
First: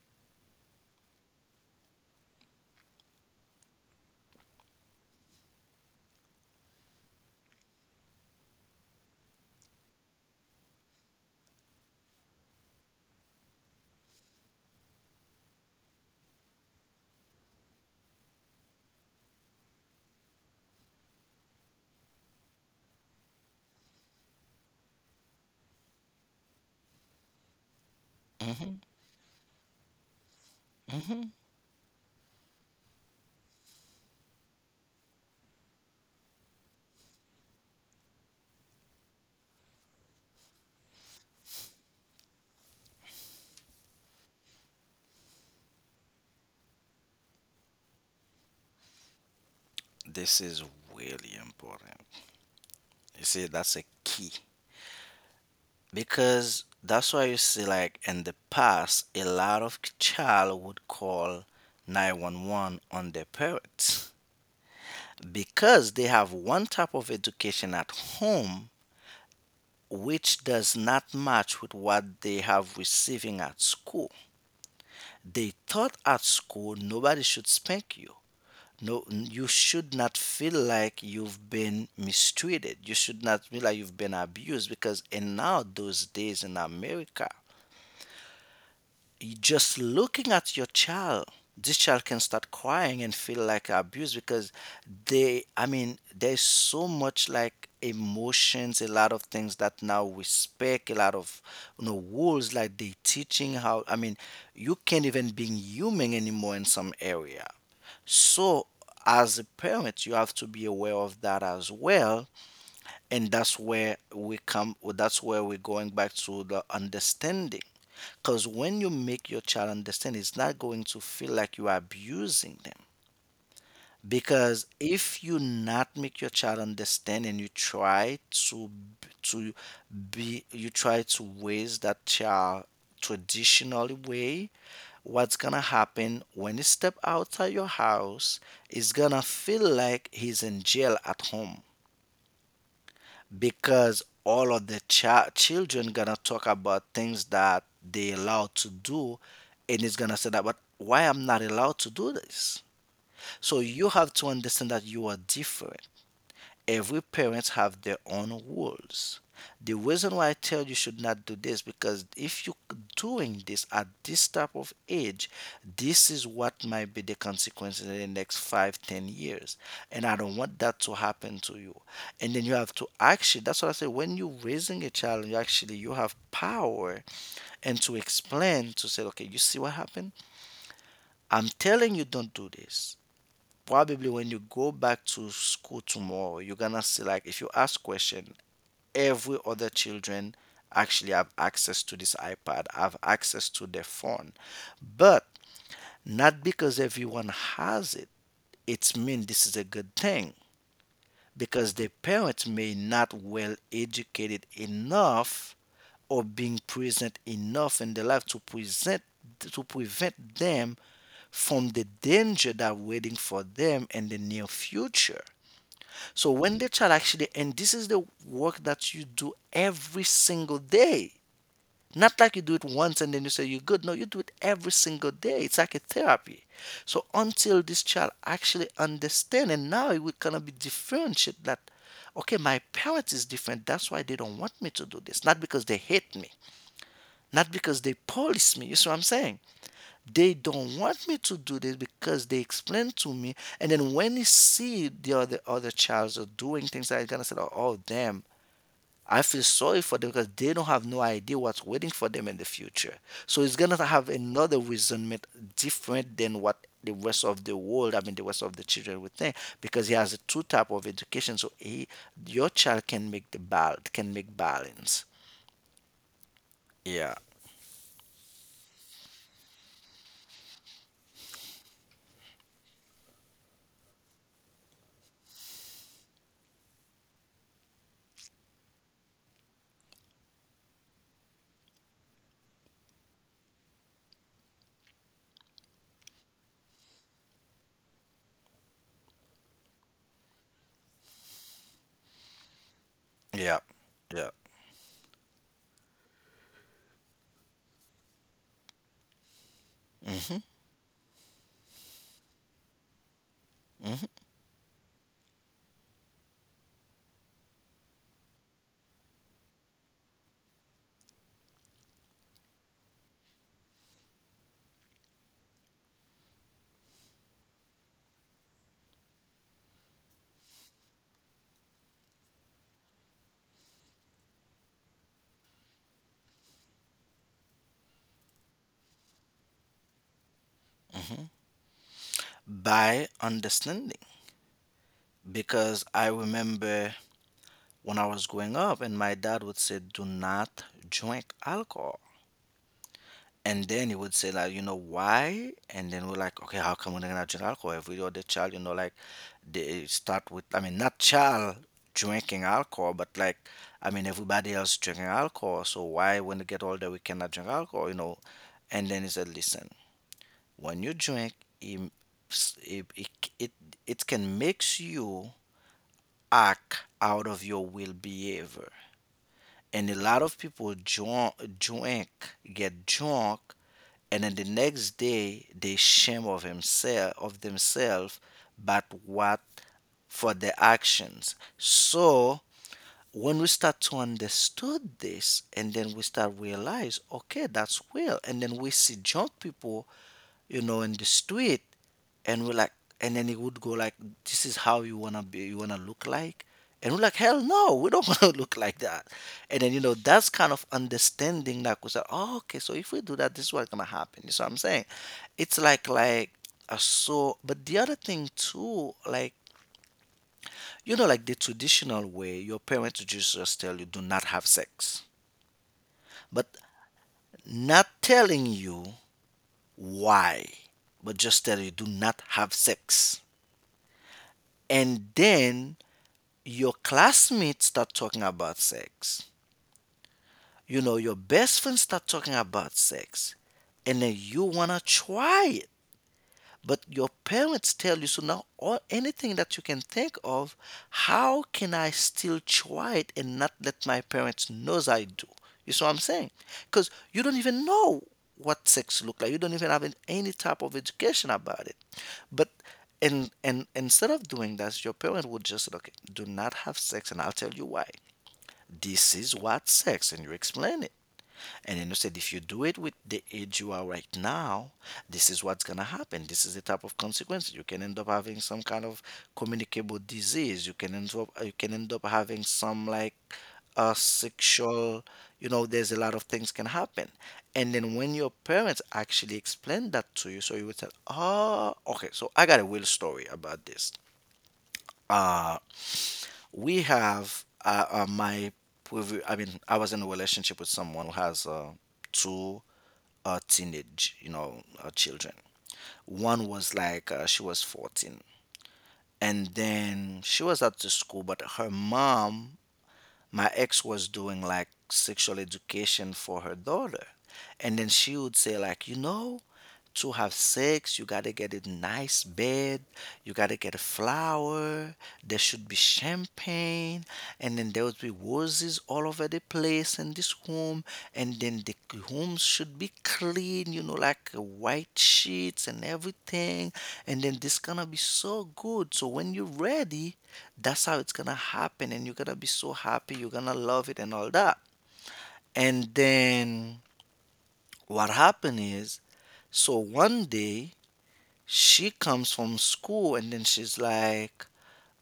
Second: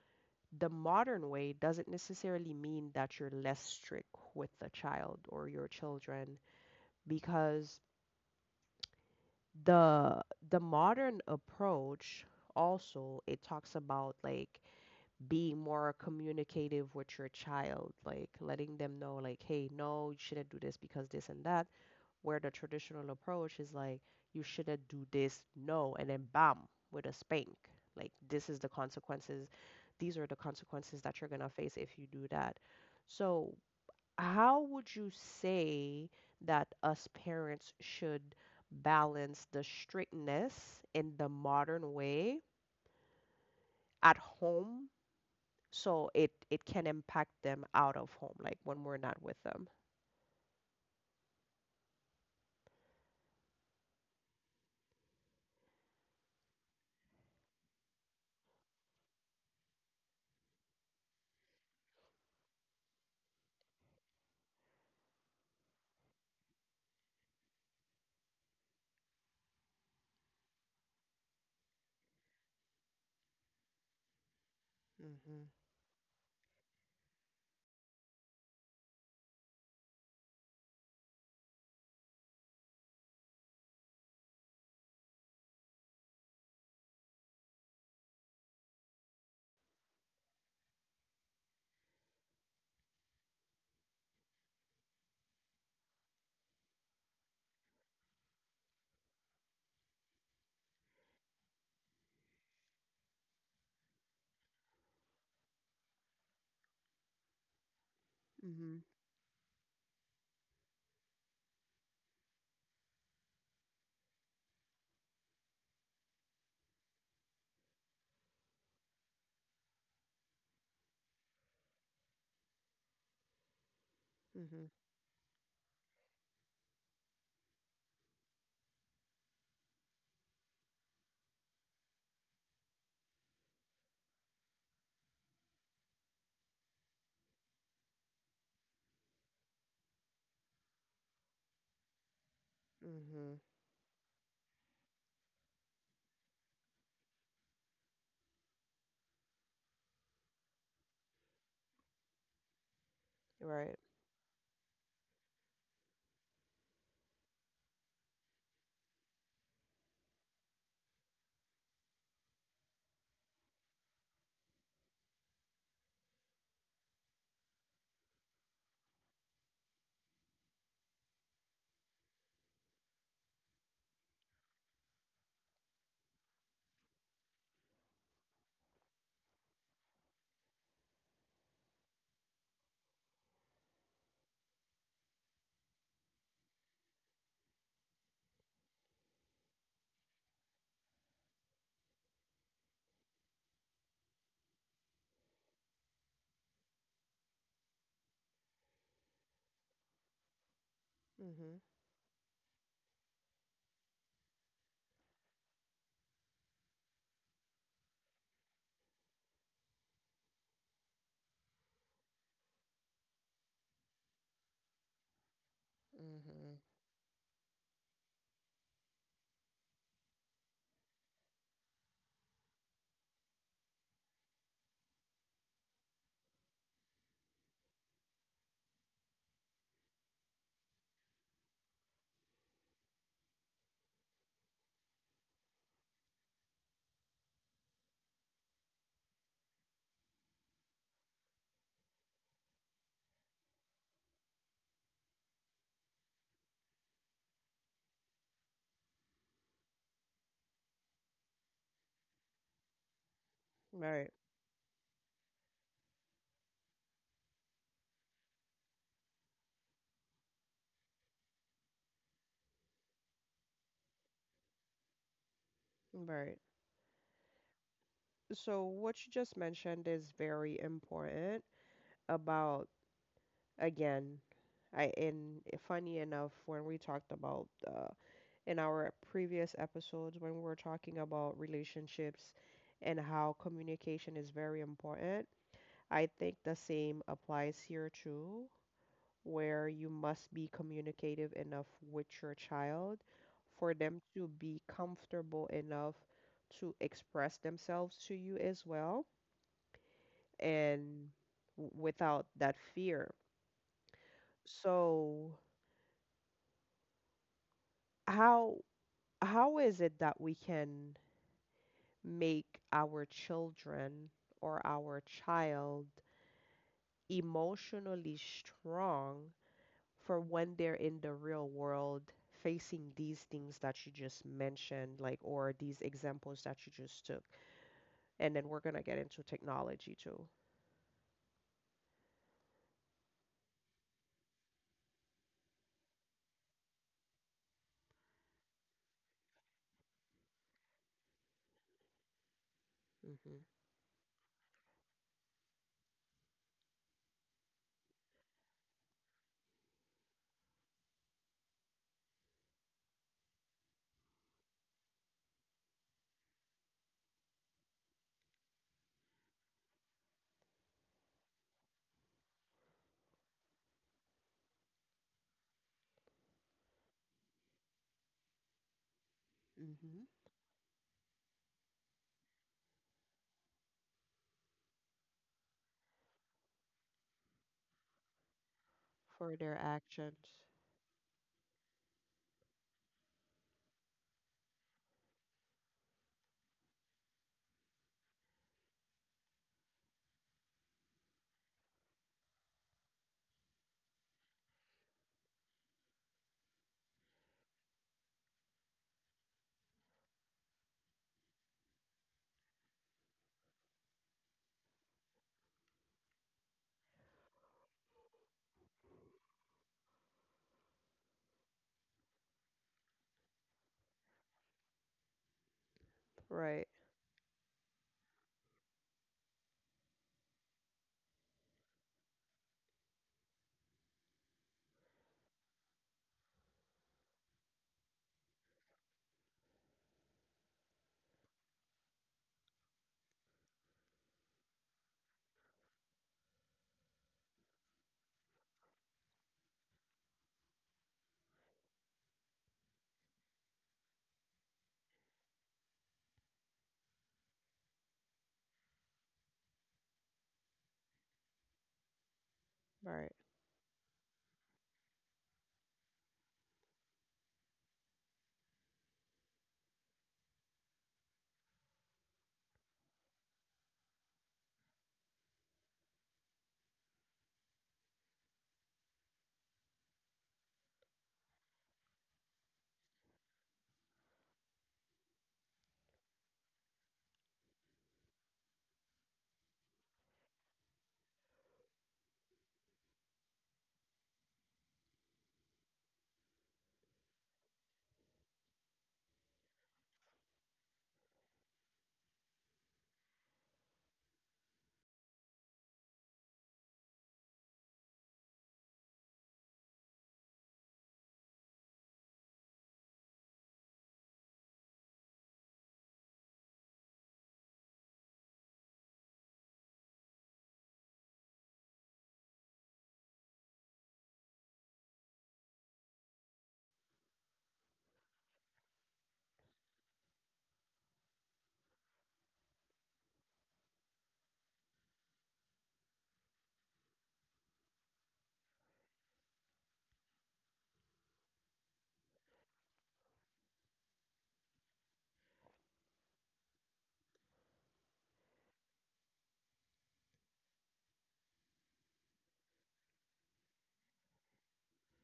Speaker 1: the modern way doesn't necessarily mean that you're less strict with the child or your children, because the the modern approach, also it talks about like being more communicative with your child, like letting them know like, hey, no, you shouldn't do this because this and that, where the traditional approach is like, you shouldn't do this, no, and then bam, with a spank, like this is the
Speaker 2: Hmm.
Speaker 1: consequences, these are the consequences that you're
Speaker 2: Hmm.
Speaker 1: going to face if you do that. So how would you say that us parents should balance the strictness in the modern way at home, so it can impact them out of home, like when we're not with them?
Speaker 2: This is really important. You see, that's a key, because that's why you see, like in the past, a lot of child would call 911 on their parents because they have one type of education at home which does not match with what they have receiving at school. They thought at school nobody should spank you. You should not feel like you've been mistreated, you should not feel like you've been abused, because in now those days in America, you just looking at your child, this child can start crying and feel like abused. Because they, there's so much like emotions, a lot of things that now we speak a lot of, you know, rules like they teaching how, you can't even being human anymore in some area.
Speaker 1: Mm-hmm.
Speaker 2: So,
Speaker 1: Mm-hmm.
Speaker 2: as a parent, you have to be aware of that as well, and that's where we come. That's where we're going back to the understanding. Because when you make your child understand, it's not going to feel like you are abusing them.
Speaker 1: Mm-hmm.
Speaker 2: Because if you not make your child understand, and you try to to be you try to raise that child traditional way, what's gonna happen when he step outside your house, is gonna feel like he's in jail at home.
Speaker 1: Mm-hmm.
Speaker 2: Because all of the children gonna talk about things that they allowed to do, and it's gonna say that, but why I'm not allowed to do this? So
Speaker 1: Right.
Speaker 2: you have to understand that you are different. Every parents have their own rules. The reason why I tell you should not do this, because if you doing this at this type of age, this is what might be the consequences in the next 5, 10 years. And I don't want that to happen to you. And then you have to actually, that's what I say, when you're raising a child, you actually you have power and to explain, to say, okay, you see what happened? I'm telling you don't do this. Probably when you go back to school tomorrow, you're gonna see like, if you ask question, every other children actually have access to this iPad, have access to their phone. But not because everyone has it, it's mean this is a good thing.
Speaker 1: Mm-hmm.
Speaker 2: Because the parents may not well educated enough or being present enough in their life to present, to prevent them from the danger that waiting for them in the near future. So
Speaker 1: Mm-hmm.
Speaker 2: when the child actually, and this is the work that you do every single day. Not like you do it once and then you say you're good. No, you do it every single day. It's like a therapy. So until this child actually understand, and now it will kind of be differentiate that, okay, my parents is different. That's why they don't want me to do this. Not because they hate me. Not because they police me. You see what I'm saying? They don't want me to do this because they explain to me. And then when you see the other childs are doing things like that, you're gonna say, oh, oh damn, I feel sorry for them because they don't have no idea what's waiting for them in the future. So it's gonna have
Speaker 1: Right,
Speaker 2: another resentment different than what the rest of the world, the rest of the children would think, because he has a two type of education. So he, your child can make the bal can make balance.
Speaker 1: right.
Speaker 2: Yeah,
Speaker 1: So what you just mentioned is very important about, again, I in funny enough, when we talked about in our previous episodes when we were talking about relationships and how communication is very important. I think the same applies here too, where you must be communicative enough with your child
Speaker 2: yeah,
Speaker 1: for them to
Speaker 2: yeah.
Speaker 1: be comfortable enough to express themselves to you as well, and without that fear.
Speaker 2: Mhm.
Speaker 1: So, how how is it that we can make our children or our child emotionally strong for when they're in the real world facing these things that you just mentioned, like, or these examples that you just took? And then we're going to get into technology too.
Speaker 2: By understanding, because I remember when I was growing up, and my dad would say, "Do not drink alcohol."
Speaker 1: hmm
Speaker 2: And then he would say like, you know, why? And then we're like, okay, how come we're not gonna drink alcohol? Every other child, you know, like they start with, not child drinking alcohol, but like, everybody else drinking alcohol. So why, when they get older, we cannot drink alcohol, you know? And then he said, listen, when you drink, it it it, it, it can makes you act out of your will behavior. And a
Speaker 1: hmm
Speaker 2: lot of people drunk, drink, get drunk, and then the next day they shame of himself, of themselves. But
Speaker 1: For
Speaker 2: what,
Speaker 1: their
Speaker 2: for
Speaker 1: actions.
Speaker 2: their actions. So when we start to understood this, and then we start realize, okay, that's real, and then we see drunk people, you know, and just do it. And we're like, and then he would go like, this is how you wanna be, you wanna look like. And we're like, hell no, we don't wanna look like that. And then, that's kind of understanding, like we said, oh, okay, so if we do that, this is what's gonna happen. You see what I'm saying? It's like a so, but the other thing too, like, like the traditional way, your parents would just tell you, do not have sex. But
Speaker 1: Right,
Speaker 2: not telling you why, but just tell you, do not have sex. And then your classmates start talking about sex, your best friends start talking about sex, and then you want to try it, but your parents tell you. So now, all, anything that you can think of, how can I still try it and not let my parents know I do? You see what I'm saying? Because you don't even know what sex look like, you don't even have any type of education about it. But
Speaker 1: right.
Speaker 2: and instead of doing that, your parent would just look, do not have sex, and I'll tell you why. This is what sex, and you explain it. And then you said, if you do it with the age you are right now, this is what's going to happen. This is the type of consequence. You can end up having some kind of communicable disease. You can end up, you can end up having some, like, a sexual, there's a lot of things can happen. And then when your parents actually explain that to you, so you would say, oh, okay, so I got a real story about this. Uh, we have, my, I mean, I was in a relationship with someone who has two teenage, children. One was like she was 14, and then she was at the school, but her mom, my ex, was doing like sexual education for her daughter, and then she would say, like, to have sex, you gotta get a nice bed, you gotta get a flower, there should be champagne, and then there would be roses all over the place in this room, and then the rooms should be clean, like white sheets and everything, and then this gonna be so good. So when you're ready, that's how it's gonna happen, and you're gonna be so happy, you're gonna love it and all that. And then what happened is, so one day she comes from school and then she's like,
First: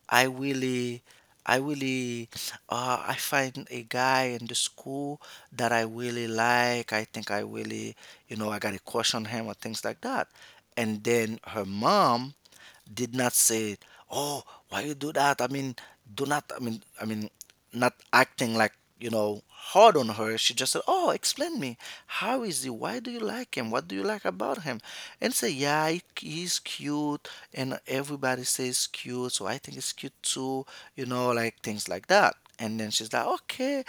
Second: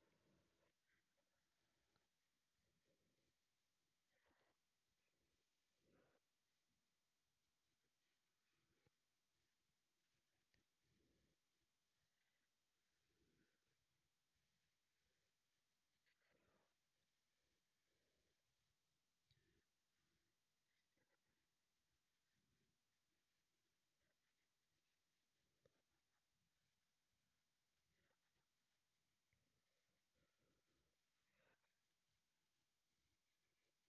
Speaker 2: i really I really, I find a guy in the school that I really like, I think I really, I got a crush on him, or things like that. And then her mom did not say, "Oh, why you do that?" I mean, do not. I mean, not acting like, hard on her. She just said, "Oh, explain me. How is he? Why do you like him? What do you like about him?" And say, "Yeah, he's cute, and everybody says cute, so I think it's cute too." You know, like things like that. And then she's like, "Okay."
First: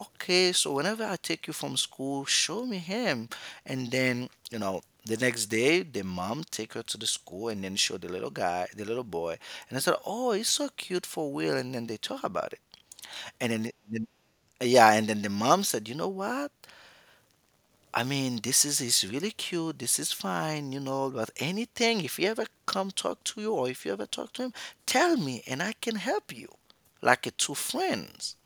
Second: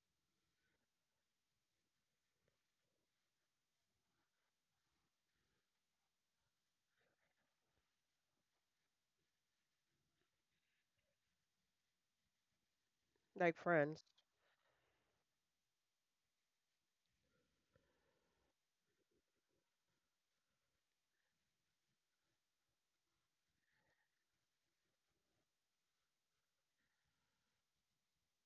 Speaker 2: Okay, so whenever I take you from school, show me him. And then, the next day, the mom take her to the school and then show the little guy, the little boy, and I said, "Oh, he's so cute for Will." And then they talk about it, and
Speaker 1: Like
Speaker 2: then,
Speaker 1: friends.
Speaker 2: then yeah, and then the mom said, "You know what? I mean, this is really cute. This is fine. But anything, if he ever come talk to you or if you ever talk to him, tell me, and I can help you, like a two friends."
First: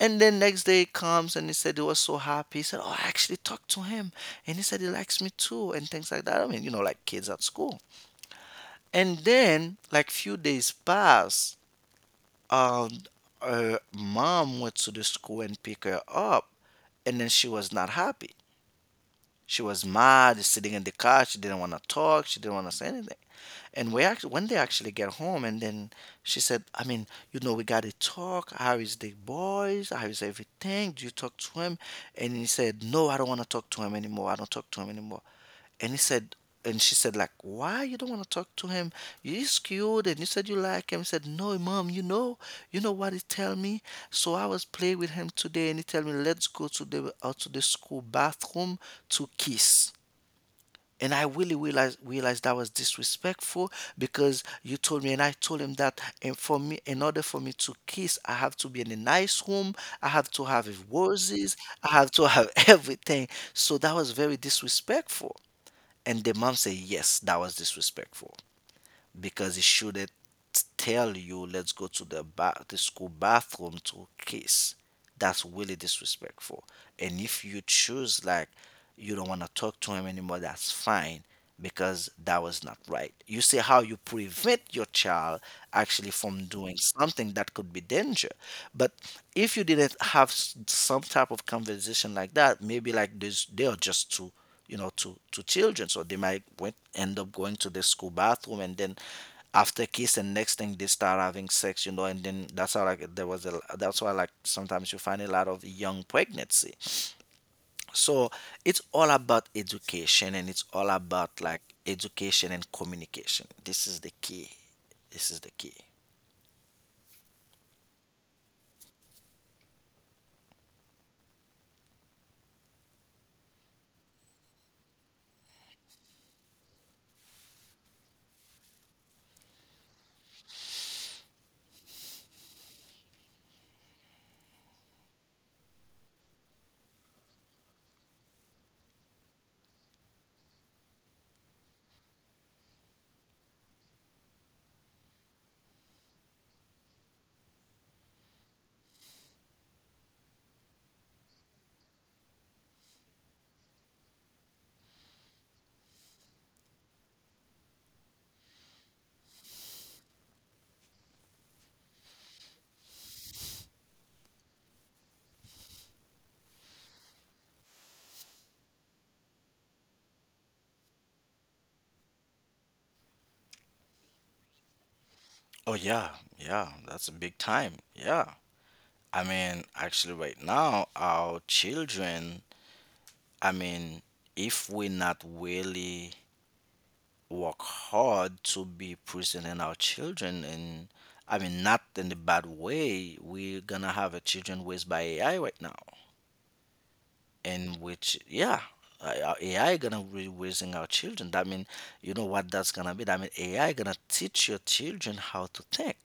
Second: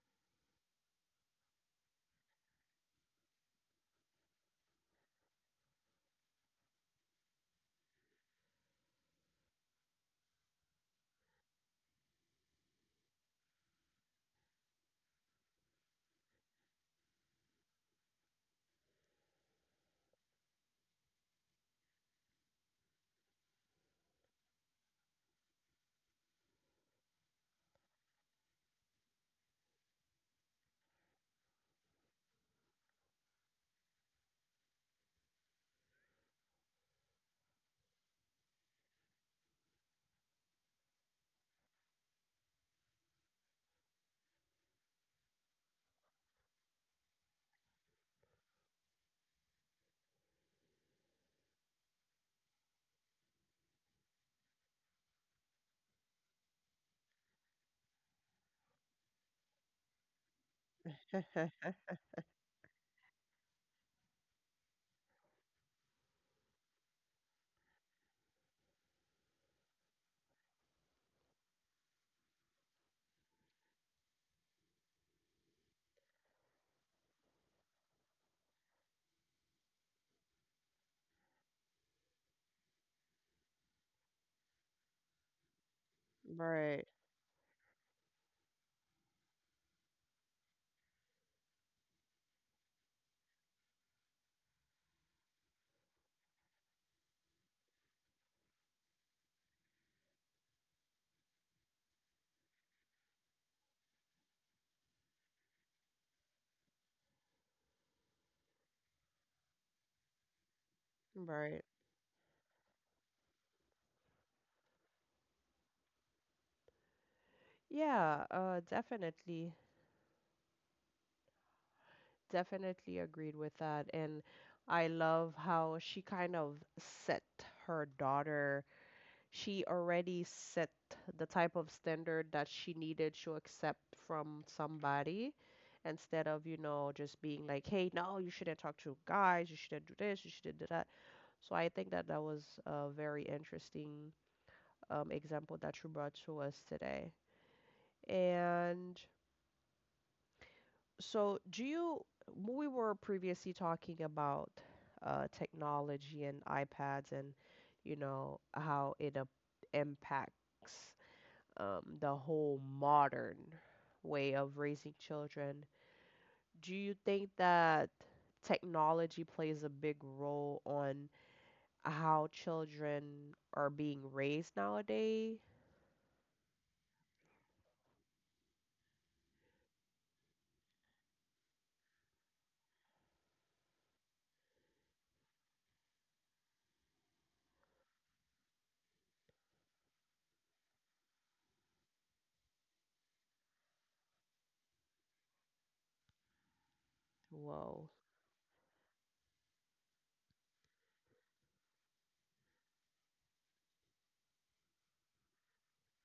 Speaker 2: And then next day he comes and he said he was so happy. He said, "Oh, I actually talked to him, and he said he likes me too, and things like that." I mean, like kids at school. And then, like, few days pass, um, her mom went to the school and picked her up, and then she was not happy. She was mad, sitting in the car. She didn't want to talk. She didn't want to say anything. And we actually, when they actually get home, and then she said, "I mean, you know, we gotta talk. How is the boys? How is everything? Do you talk to him?" And he said, "No, I don't want to talk to him anymore. I don't talk to him anymore." And he said, and she said, like, why you don't want to talk to him? He's cute, and you said you like him. He said, "No, mom, you know what he tell me. So I was playing with him today, and he tell me, let's go to the school bathroom to kiss. And I really realized that was disrespectful, because you told me, and I told him that, and for me, in order for me to kiss, I have to be in a nice room, I have to have roses, I have to have everything, so that was very disrespectful." And the mom say, yes, that was disrespectful, because he shouldn't tell you, let's go to the the school bathroom to kiss, that's really disrespectful. And if you choose, like, you don't want to talk to him anymore, that's fine, because that was not right. You see how you prevent your child actually from doing
Speaker 1: Right,
Speaker 2: something that could be danger. But if you didn't have some type of conversation like that, maybe like this, they are just too, to children, so they might went, end up going to the school bathroom, and then after kiss, and next thing they start having sex, you know, and then that's how, like, there was a that's why, like, sometimes you find a lot of young pregnancy. So, it's all about education, and it's all about, like,
Speaker 1: right.
Speaker 2: education and communication. This is the key. This is the key.
Speaker 1: Yeah, definitely, definitely agreed with that. And I love how she kind of set her daughter, she already set the type of standard that she needed to accept from somebody, instead of, you know, just being like, hey, no, you shouldn't talk to guys, you shouldn't do this, you shouldn't do that. So I think that that was a very interesting example that you brought to us today. And so, we were previously talking about technology and iPads and, you know, how it impacts the whole modern way of raising children. Do you think that technology plays a big role on how children are being raised nowadays?
Speaker 2: Oh, yeah. Yeah, that's a big time. Yeah, I mean, actually right now, our children, I mean, if we're not really work hard to be present in our children, and, I mean, not in the bad way, we're gonna have a children raised by AI right now. And,
Speaker 1: Whoa.
Speaker 2: which, yeah, our AI gonna be raising our children, that mean, you know what, that's gonna be, that mean AI gonna teach your children how to think,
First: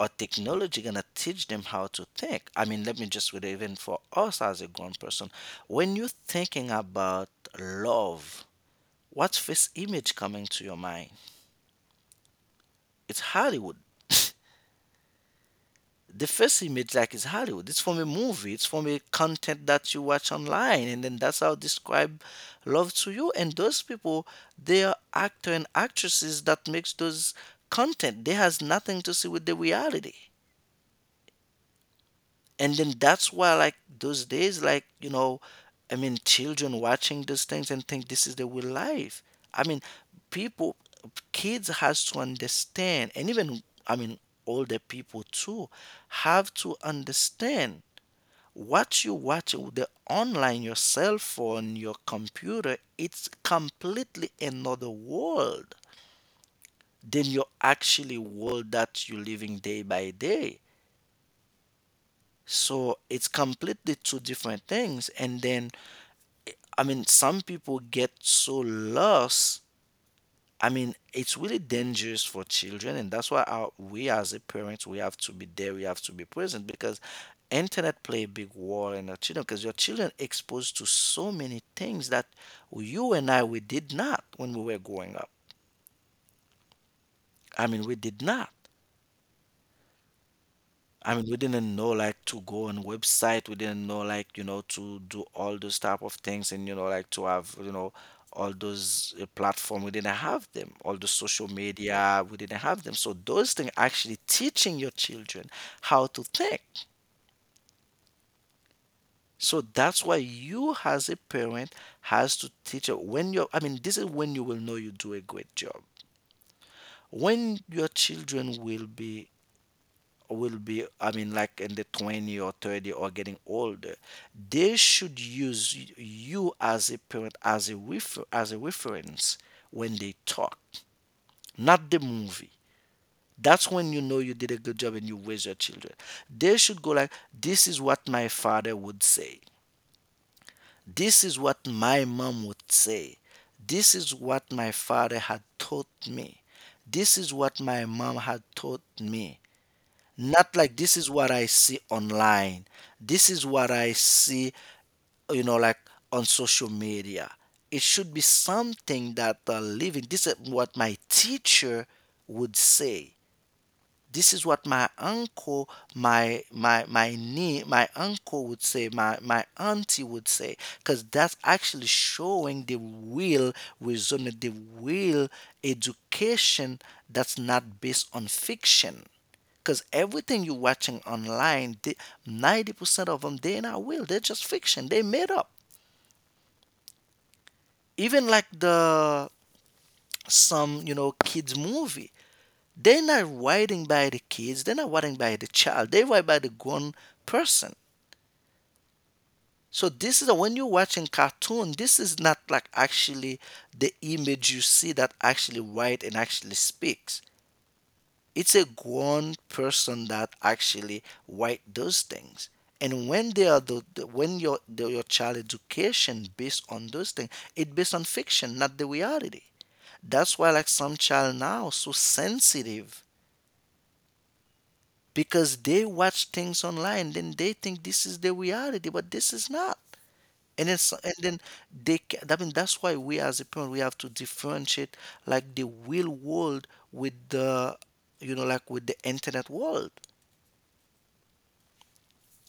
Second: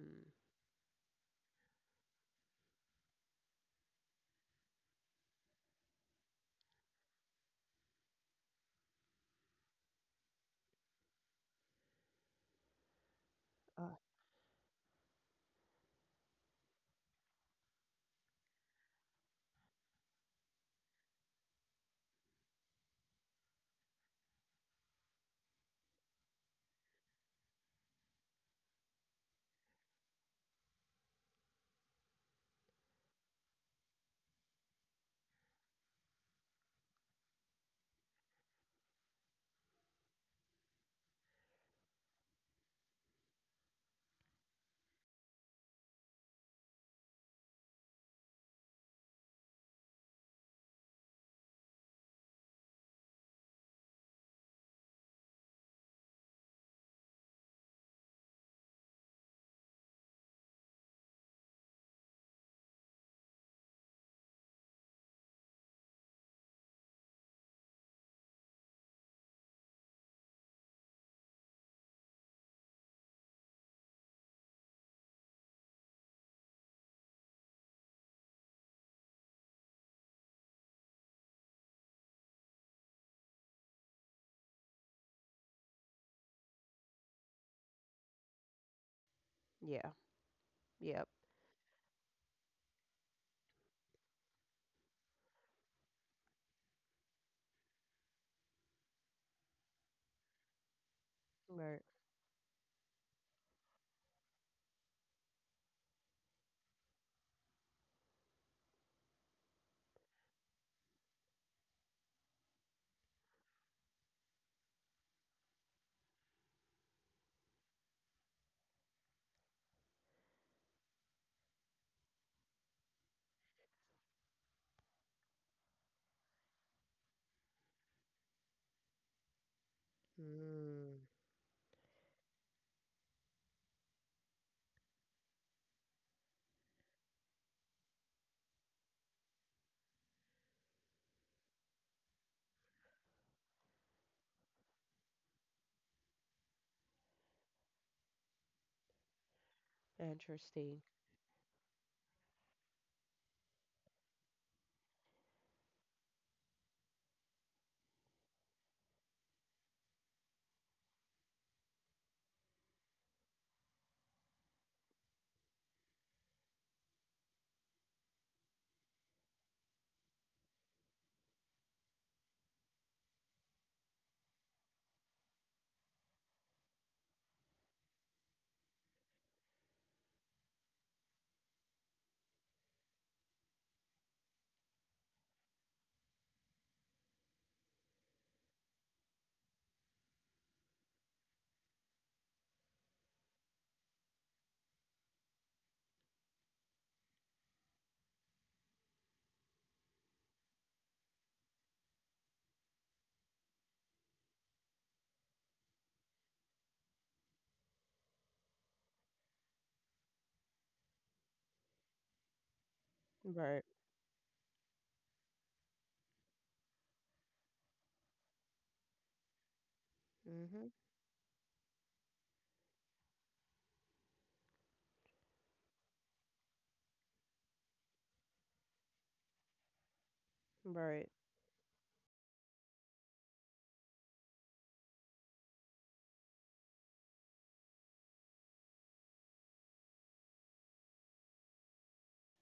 Speaker 2: or technology gonna teach them how to think. I mean, let me just read it, even for us as a grown person, when you're thinking about love, what's first image coming to your mind? It's Hollywood.
Speaker 1: Uh,
Speaker 2: The first image, like, is Hollywood. It's from a movie. It's from a content that you watch online, and then that's how describe love to you. And those people, they are actor and actresses that makes those content. They has nothing to see with the reality. And then that's why, like, those days, like, I mean, children watching these things and think this is the real life. I mean, people, kids has to understand, and even, I mean, older people too have to understand what you watch with the online, your cell phone, your computer, it's completely another world than your actually world that you're living day by day. So it's completely two different things. And then, I mean, some people get so lost. I mean, it's really dangerous for children, and that's why our, we as a parents we have to be there, we have to be present, because internet play a big role in our children, because your children exposed to so many things that you and I we did not when we were growing up. I mean, we did not.
Speaker 1: yeah. Yep.
Speaker 2: I mean, we didn't know, like, to go on website. We didn't know, like, to do all those type of things, and, like, to have, all those platform. We didn't have them. All the social
Speaker 1: Right.
Speaker 2: media, we didn't have them. So those things actually teaching your children how to think. So that's why you as a parent has to teach when you're, I mean, this is when you will know you do a great job. When your children will be, I mean, like, in the 20 or 30 or getting older, they should use you as a parent as a as a reference when they talk,
Speaker 1: Mm.
Speaker 2: not the movie. That's when you know you did a good job and you raise your children. They should go like, this is what my father would say, this is what my mom would say, this is what my father had taught me, this is what my mom had taught me. Not like
Speaker 1: Interesting.
Speaker 2: this is what I see online. This is what I see, you know, like, on social media. It should be something that living. This is what my teacher would say. This is what my uncle, my uncle would say, my auntie would say, because that's actually showing the real result, the real education that's not based on fiction. Because everything you're watching online, 90% of them, they're not real. They're just fiction. They made up. Even like the kids movie. They're not writing by the kids. They're not writing by the child. They write by the grown person. So when you're watching cartoon, this is not like actually the image you see that actually write and actually speaks. It's a grown person that actually write those things. And when they are
Speaker 1: Right.
Speaker 2: the- when your child education based on those things, it based on fiction, not the reality. That's why like
Speaker 1: Mhm.
Speaker 2: some child now so sensitive because they watch things online, then they think this is the reality, but this is not. And then so- and
Speaker 1: Right.
Speaker 2: then they ca- I mean that's why we as a parent we have to differentiate like the real world with the you know like with the internet world.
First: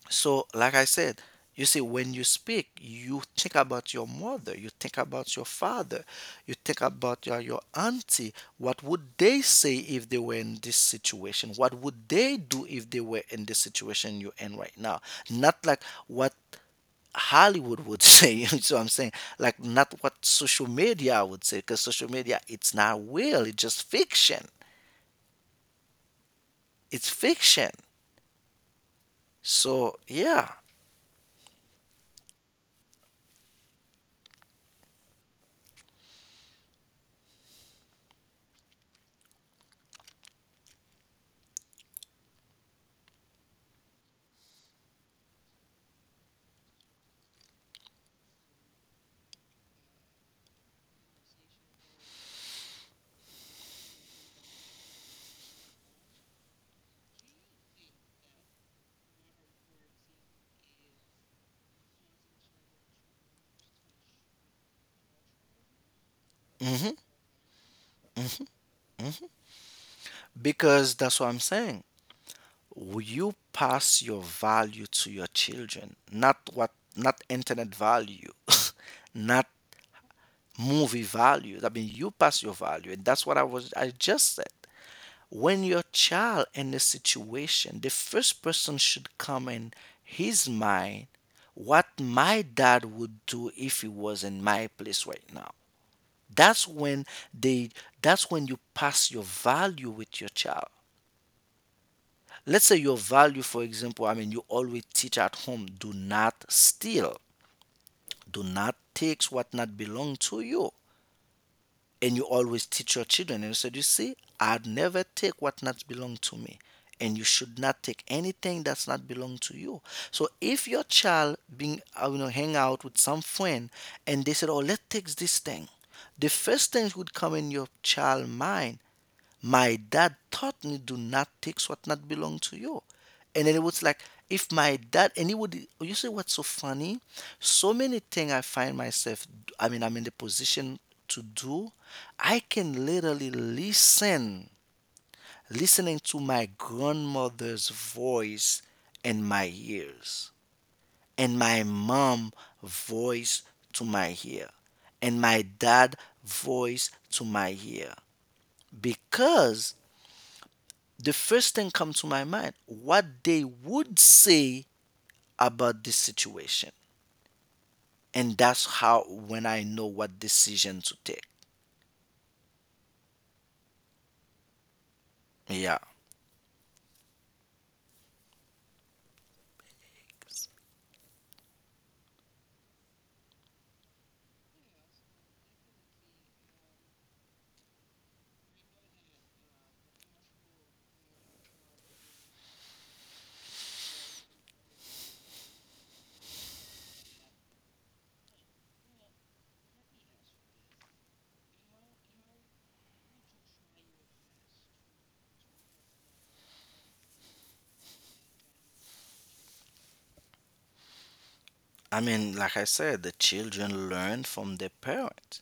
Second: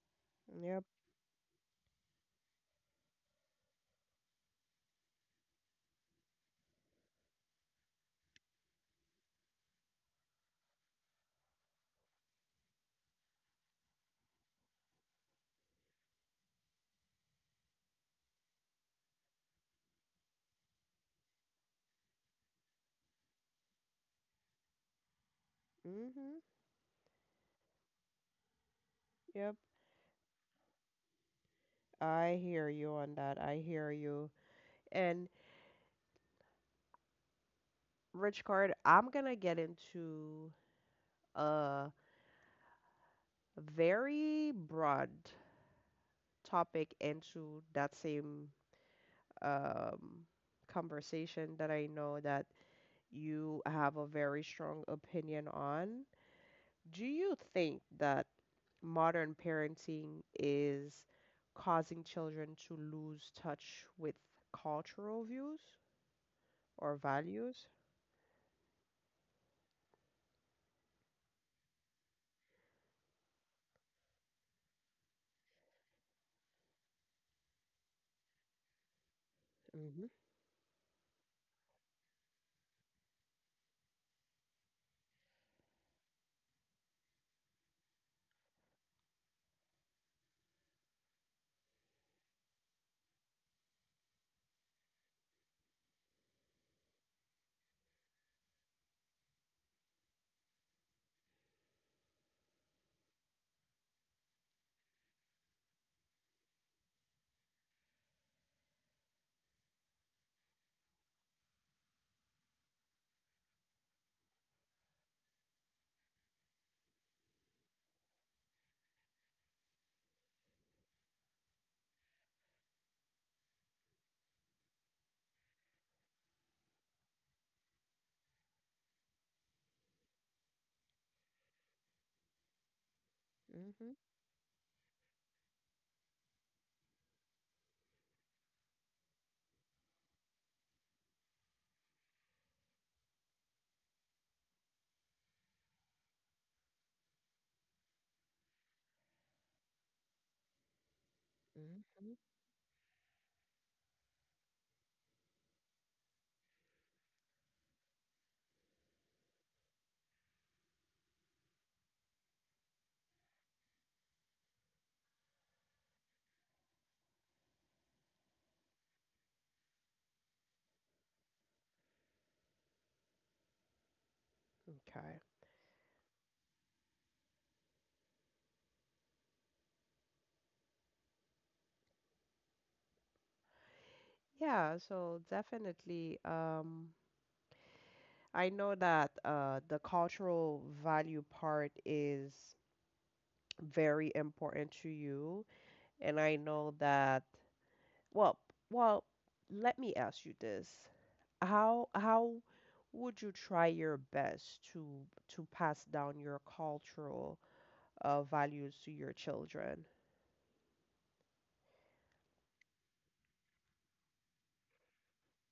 Speaker 2: So, like
Speaker 1: Yep.
Speaker 2: I said, you see, when you speak, you think about your mother, you think about your father, you think about your auntie. What would they say if they were in this situation? What would they do if they were in the situation you're in right now? Not like what Hollywood would say. So I'm saying, like, not what social media would say, because social media, it's not real, it's just fiction.
Speaker 1: Mhm.
Speaker 2: It's fiction.
Speaker 1: Yep.
Speaker 2: So, yeah.
Speaker 1: I hear you on that. I hear you. And Rich Card, I'm gonna get into a very broad topic into that same um, conversation that I know that you have a very strong opinion on. Do you think that modern parenting is causing children to lose touch with cultural views or
Speaker 2: Hmm.
Speaker 1: values?
Speaker 2: Because that's what I'm saying. Will you pass your value to your children? Not internet value, not
Speaker 1: Mm-hmm.
Speaker 2: movie value. I mean, you pass your value, and that's what I was. I just said. When your child in a situation, the first person should come in his mind, what my dad would do if he was in my place right now. That's when they that's when you pass your value with your child. Let's say your value, for example, I mean, you always teach at home, do not steal, do not take what not belong to you. And you always teach your children and you said, "You see, I would never take what not belong to me. And you should not take anything that's not belong to you." So if your child being you know, hang out with some friend and they said, "Oh, let's take this thing," the first thing would come in your child mind, my dad taught me do not take what not belong to you. And then it was
Speaker 1: Mm-hmm.
Speaker 2: like, if my dad and it would. You see what's so funny? So many things I find myself, I mean, I'm in the position to do. I can literally listen listening to my grandmother's voice in my ears, and my
Speaker 1: Mm-hmm.
Speaker 2: mom voice to my ear, and my dad voice to my ear, because the first thing comes to my mind what they would say about this situation, and that's how when I know what decision to take.
Speaker 1: Okay.
Speaker 2: Yeah.
Speaker 1: Yeah, so definitely. I know that the cultural value part is very important to you, and I know that, well, well, let me ask you this. How would you try your best to pass down your cultural values to your children?
Speaker 2: I mean, like I said, the children learn from their parents.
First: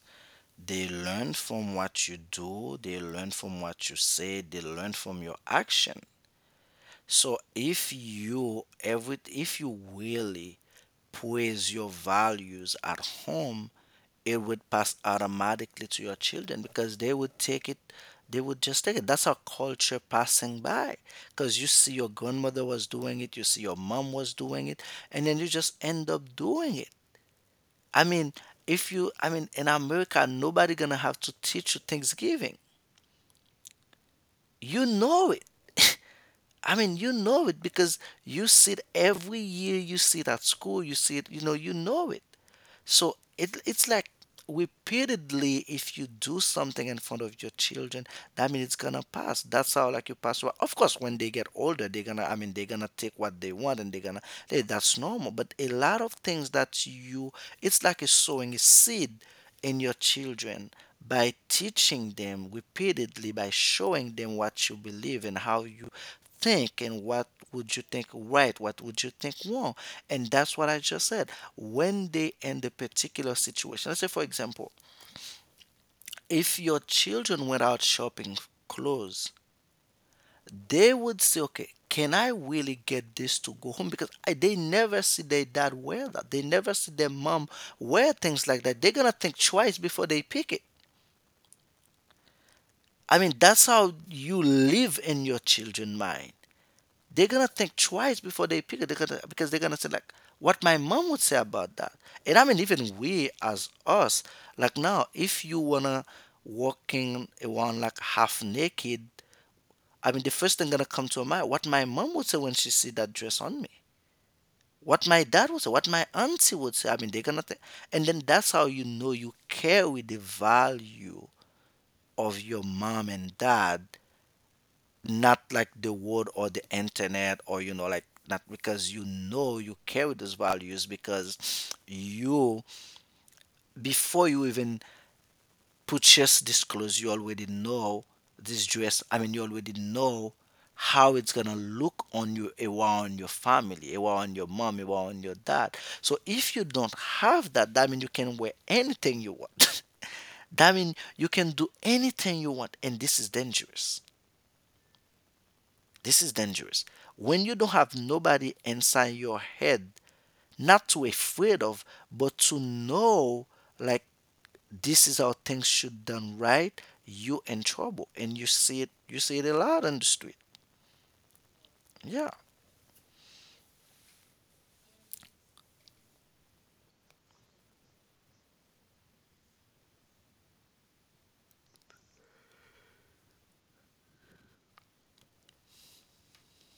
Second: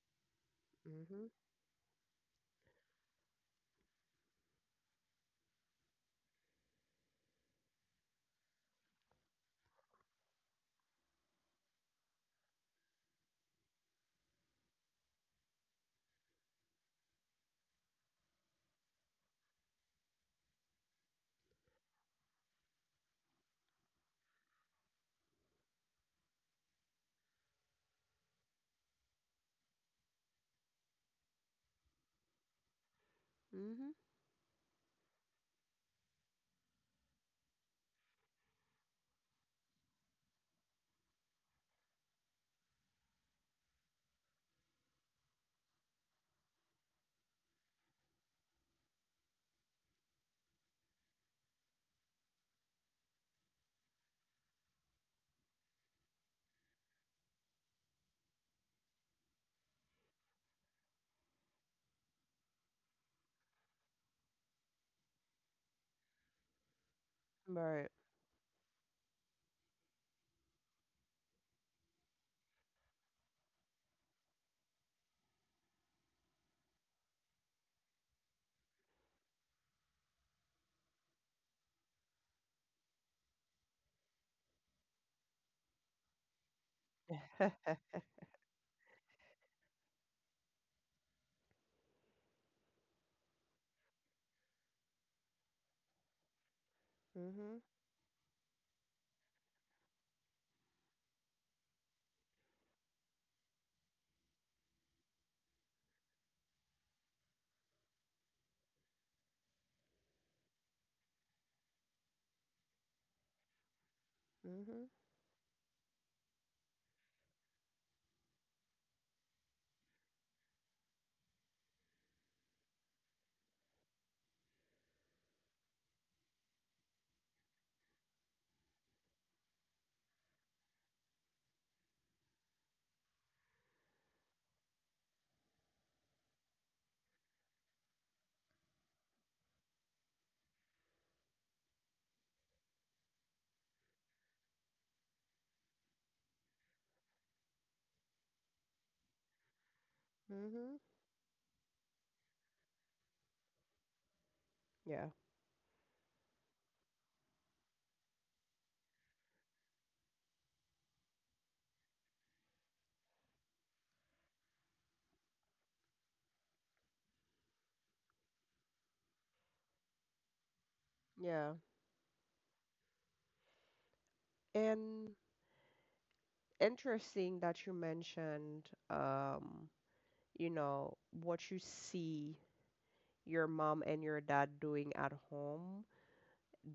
Speaker 2: They
Speaker 1: Mm-hmm.
Speaker 2: learn from what you do, they learn from what you say, they learn from your action. So if you really praise your values at home, it would pass automatically to your children because they would take it. They would just take it. That's our culture passing by. Because you see your grandmother was doing it, you see your mom was doing it, and then you just end up doing it. I mean, if you, I mean, in America nobody gonna have to teach you Thanksgiving.
Speaker 1: Mm-hmm.
Speaker 2: You know it. I mean, you know it because you see it every year. You see it at school. You see it. You know. You know it. So it it's like repeatedly. If you do something in front of your children, that means it's gonna pass. That's how like you pass. Well, of course, when they get older, they're gonna, I mean, they're gonna take what they want and they're gonna. They, that's normal. But a lot of things that you, it's like a sowing a seed in your children by teaching them repeatedly, by showing them what you believe and how you think and what would you
Speaker 1: Right.
Speaker 2: think right, what would you think wrong. And that's what I just said. When they in the particular situation, let's say for example, if your children went out shopping clothes, they would say, okay, can I really get this to go home? Because I, they never see their dad wear that. They never see their mom wear things like that. They're going to think twice before they pick it. I mean, that's how you live in your children' mind. They're gonna
Speaker 1: Mm-hmm.
Speaker 2: think twice before they pick it. They're gonna because they're gonna say like, what my mom would say about that. And I mean, even we as us, like now, if you wanna walking around like half naked, I mean, the first thing gonna come to her mind, what my mom would say when she see that dress on me.
Speaker 1: Mm-hmm.
Speaker 2: What my dad would say, what my auntie would say. I mean, they're gonna think, and then that's how you know you carry the value of your mom and dad, not like the world or the internet, or not, because you know you carry those values because you, before you even purchase this clothes, you already know this dress, I mean, you already know how it's gonna look on you around your family, around your mom, around your dad. So if you don't have that, that means you can wear anything you want. That
Speaker 1: Mm-hmm.
Speaker 2: means you can do anything you want, and this is dangerous.
Speaker 1: Yeah.
Speaker 2: This is dangerous. When you don't have nobody inside your head, not to afraid of, but to know like this is how things should done right, you in trouble. And you see it a lot on the street.
Speaker 1: Yeah.
Speaker 2: Yeah.
Speaker 1: And interesting that you mentioned um you know, what you see your mom and your dad doing at home,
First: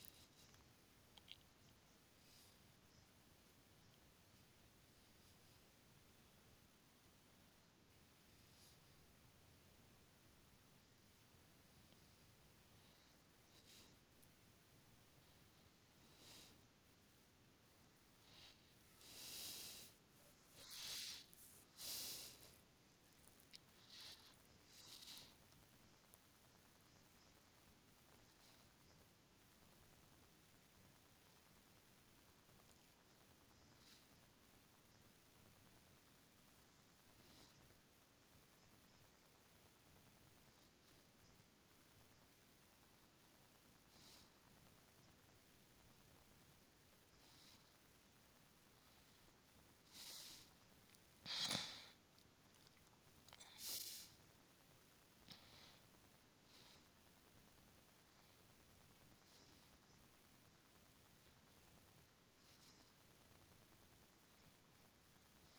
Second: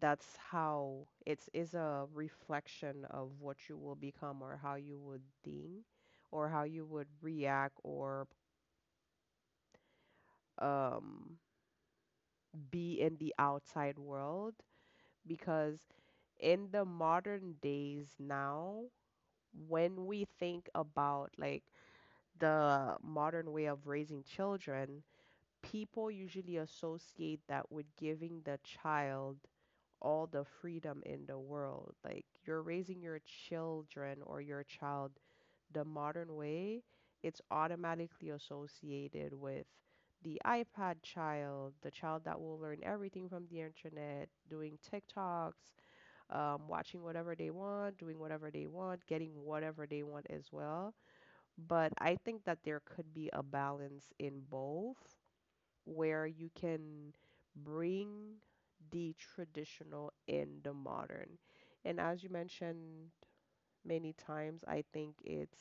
Speaker 1: that's how it's is a reflection of what you will become or how you would think or how you would react or um be in the outside world, because in the modern days now, when we think about like the modern way of raising children, people usually associate that with giving the child all the freedom in the world. Like you're raising your children or your child the modern way, it's automatically associated with the iPad child, the child that will learn everything from the internet, doing TikToks, watching whatever they want, doing whatever they want, getting whatever they want as well. But I think that there could be a balance in both, where you can bring the traditional in the modern. And as you mentioned many times, I think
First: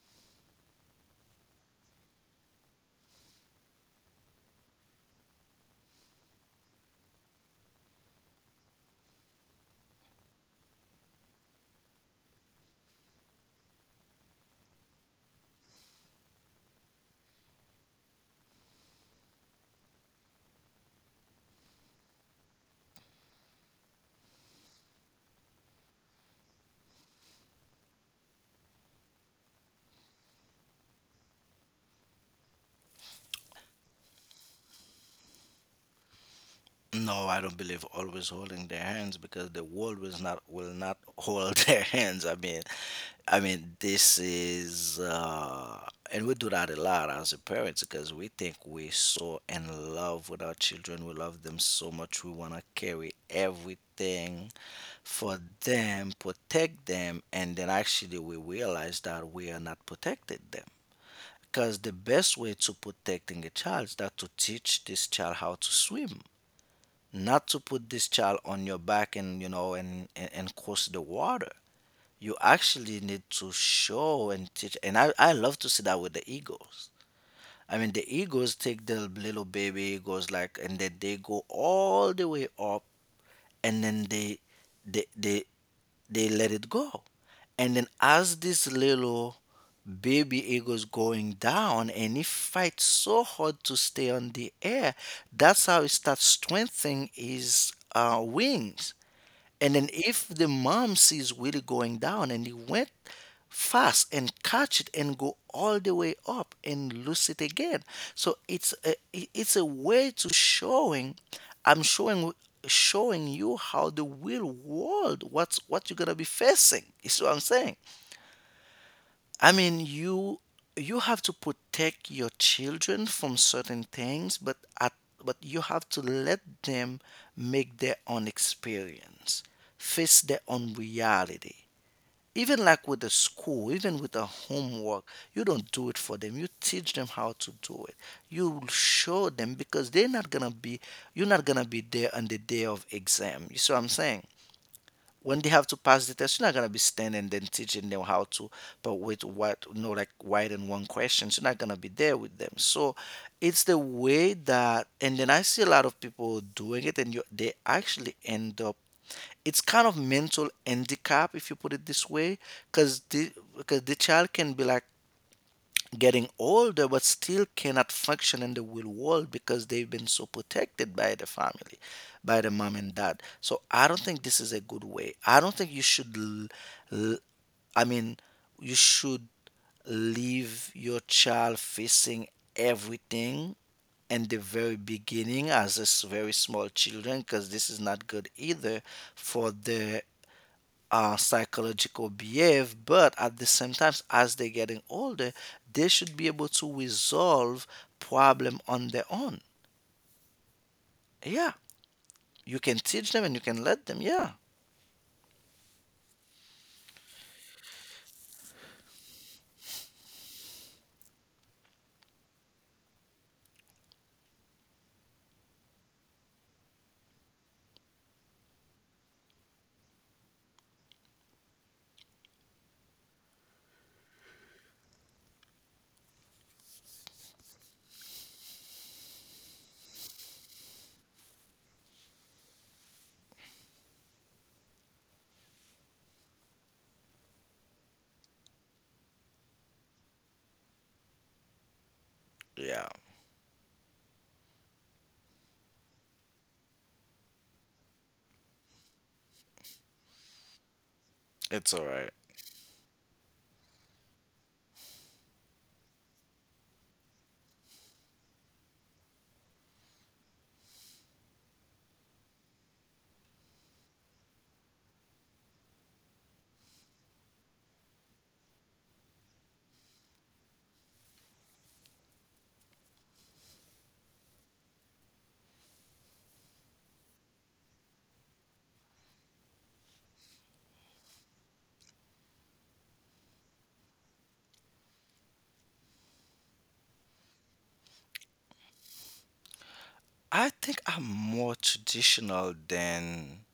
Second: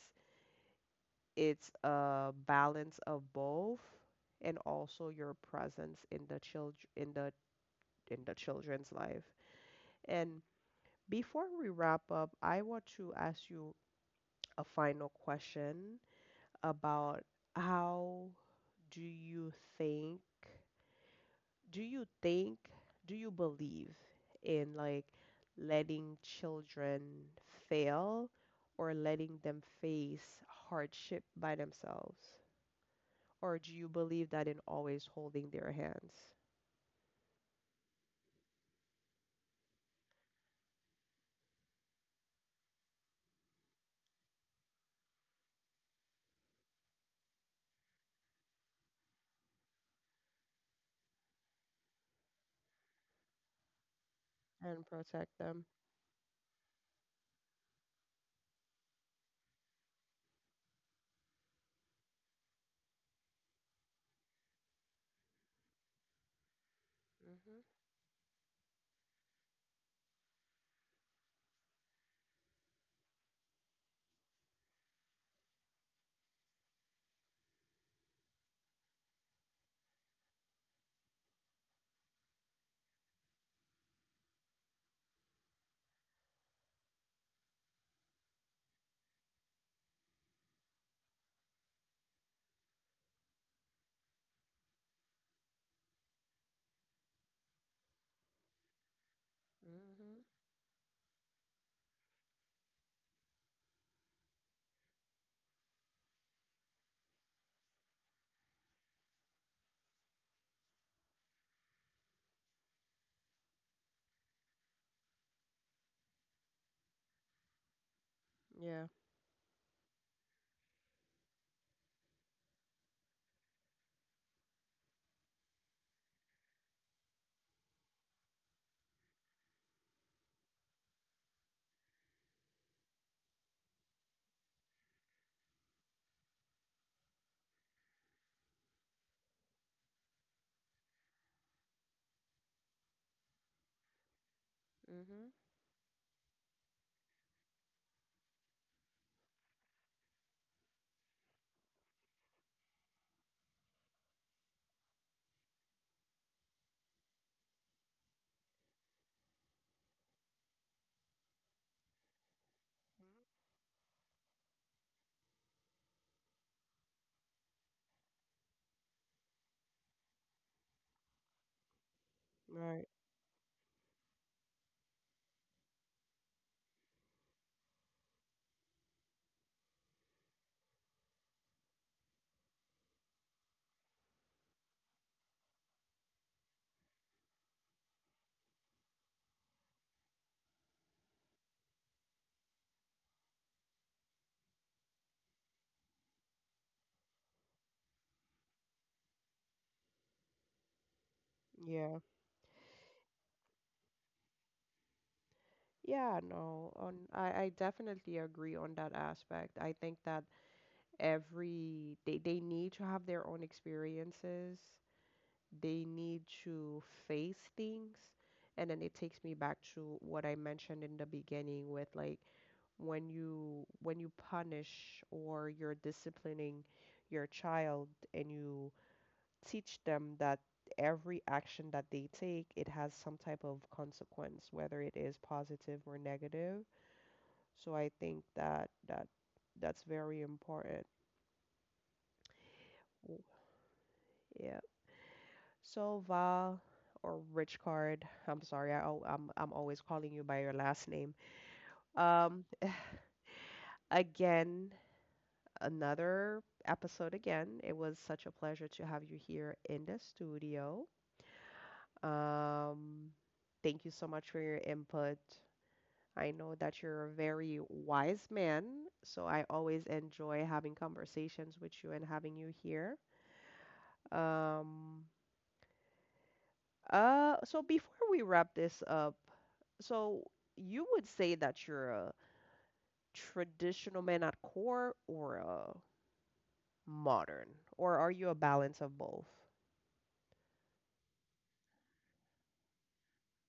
Speaker 1: it's a balance of both, and also your presence in the child in the children's life. And before we wrap up, I want to ask you a final question about how do you think do you think, do you believe in like letting children fail or letting them face hardship by themselves? Or do you believe that in always holding their hands
Speaker 2: No, I don't believe always holding their hands because the world will not hold their hands. I mean, I mean, this is and we do that a lot as a parents because we think we're so in love with our children. We love them so much. We wanna carry everything
Speaker 1: and protect
Speaker 2: for
Speaker 1: them?
Speaker 2: them, protect them, and then actually we realize that we are not protected them. Because the best way to protecting a child is that to teach this child how to swim, not to
Speaker 1: Mhm.
Speaker 2: put this child on your back and you know and and cross the water. You actually need to show and teach, and I love to see that with the eagles. I mean, the eagles take the little baby eagles like, and then they go all the way up, and then they they they let it go. And then as this little baby eagle's going down and it fights so hard to stay on the air, that's how it starts strengthening his wings. And then
Speaker 1: Mhm.
Speaker 2: if the mom sees Willie going down and he went fast and catch it and go all the way up and lose it again. So it's a way to showing, I'm showing, showing you how the real world, what's what you're gonna be facing. You see what I'm saying?
Speaker 1: Yeah.
Speaker 2: I mean, you have to protect your children from certain things, but but you have to let them make their own experience, face their own reality. Even like with the school, even with the homework, you don't do it for them. You teach them how to do it. You will show them because they're not gonna be you're not gonna be there on the day of exam. You see what I'm saying?
Speaker 1: Mhm.
Speaker 2: When they have to pass the test, you're not gonna be standing then teaching them how to, but with what, you know, like wide and one questions, you're not gonna be there with them. So it's the way that, and then I see a lot of people doing it, and you, they actually end up. It's kind of mental handicap if you put it this way, because the child can be like getting older but still cannot function in the real world because they've been so protected by the family, by the mom
Speaker 1: Right.
Speaker 2: and dad. So I don't think this is a good way. I don't think you should l- l- I mean, you should leave your child facing everything in the very beginning as a very small children, because this is not good either for the psychological behave. But at the same time, as they're getting older, they should be able to resolve problem on their own. Yeah,
Speaker 1: Yeah.
Speaker 2: you can teach them and you can let them. Yeah.
Speaker 1: Yeah, no. I definitely agree on that aspect. I think that every they need to have their own experiences, they need to face things. And then it takes me back to what I mentioned in the beginning with like when you punish or you're disciplining your child, and you teach them that every action that they take, it has some type of consequence, whether it is positive or negative. So I think that that's very important.
Speaker 2: Yeah,
Speaker 1: W- Yeah. Sova or Rich Card. I'm sorry, I'm always calling you by your last name.
Speaker 2: it's all right.
Speaker 1: Um, again, another episode again. It was such a pleasure to have you here in the studio. Um, thank you so much for your input. I know that you're a very wise man, so I always enjoy having conversations with you and having you here. Um, so before we wrap this up, so you would say that you're a traditional man at core, or a modern, or are you a balance of both?
Speaker 2: I think I'm more traditional than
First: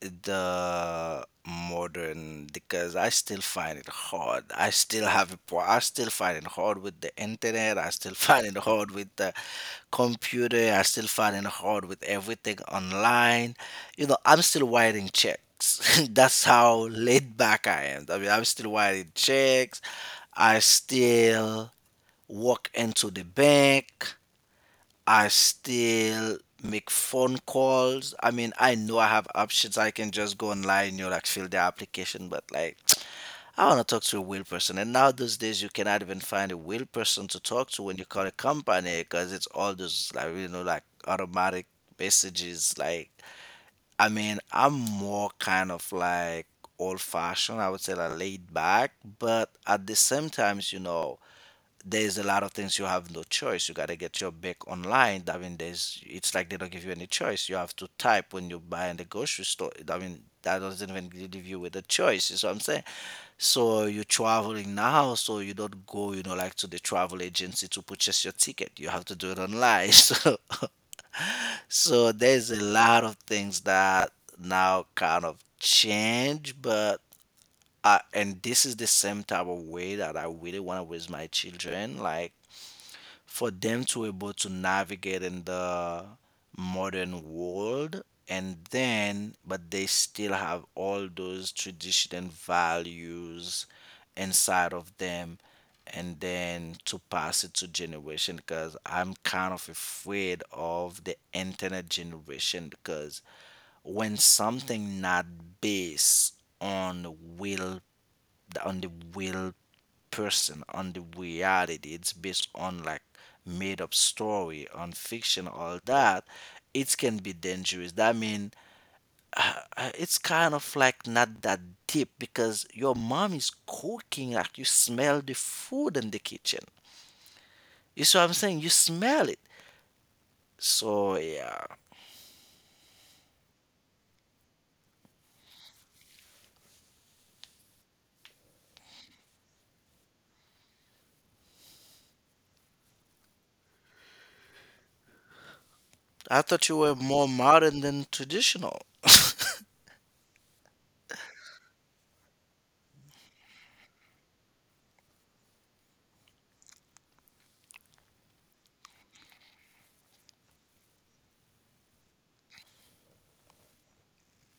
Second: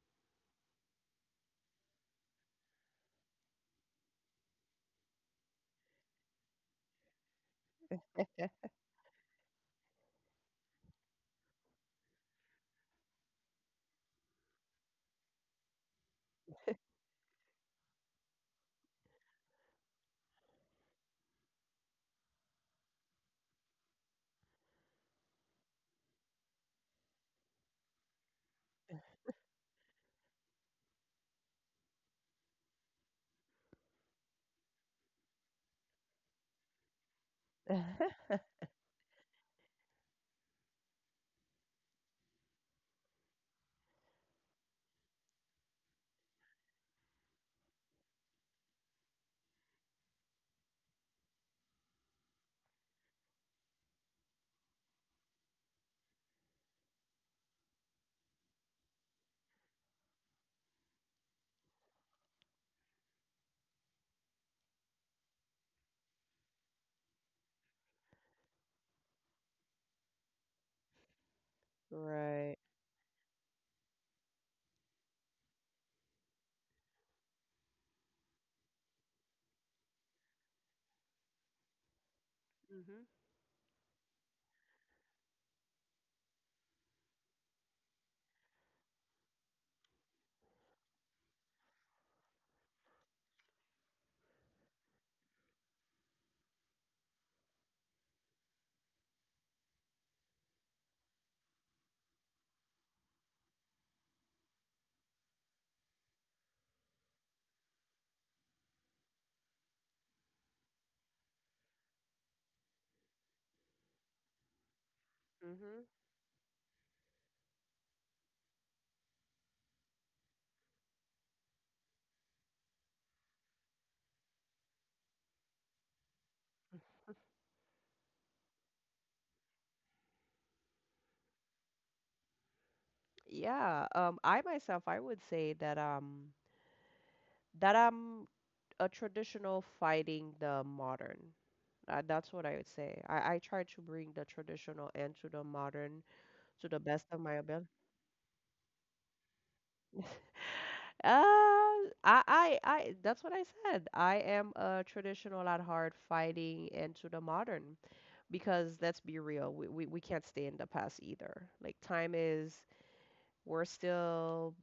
Speaker 2: the modern because I still find it hard. I still have a pro- I still find it hard with the internet. I still find it hard with the computer. I still fighting hard with everything online. You know, I'm still writing checks. That's how laid back I am. I mean, I'm still writing checks. I still walk into the bank. I still make phone calls. I mean, I know I have options. I can just go online, you know, like fill the application, but like I want to talk to a real person. And now those days, you cannot even find a real person to talk to when you call a company because it's all those like automatic messages. Like I mean, I'm more kind of like old fashioned. I would say like laid back, but at the same times, you know, there's a lot of things you have no choice. You gotta get your back online. I mean, there's it's like they don't give you any choice. You have to type when you buy in the grocery store. I mean, that doesn't even give you with a choice. You see what I'm saying? So you're traveling now, so you don't go, you know, like to the travel agency to purchase your ticket. You have to do it online. So, so there's
Speaker 1: Right.
Speaker 2: a lot of things that now kind of change, but and this is the same type of way that I really want to raise my children, like
Speaker 1: Mhm.
Speaker 2: for them to able to navigate in the modern world, and then but they still have all those tradition and values inside of them, and then to pass it to generation, because I'm kind of afraid of the internet generation because when something not based on real the- on the real person, on the reality. It's based on like made up story, on fiction, all
Speaker 1: Mhm.
Speaker 2: that. It can be dangerous. That mean it's kind of like not that deep because your mom is cooking. Like you smell the food in the kitchen. You see what I'm saying? You smell it. So yeah.
Speaker 1: Yeah, I myself I would say that I'm a traditional fighting the modern. That's what I would say. I try to bring the traditional and to the modern
Speaker 2: I thought
Speaker 1: to the
Speaker 2: you were
Speaker 1: best of
Speaker 2: more
Speaker 1: my ability.
Speaker 2: modern than traditional.
Speaker 1: That's what I said. I am a traditional at heart fighting into the modern, because let's be real, we can't stay in the past either. Like, time is, we're still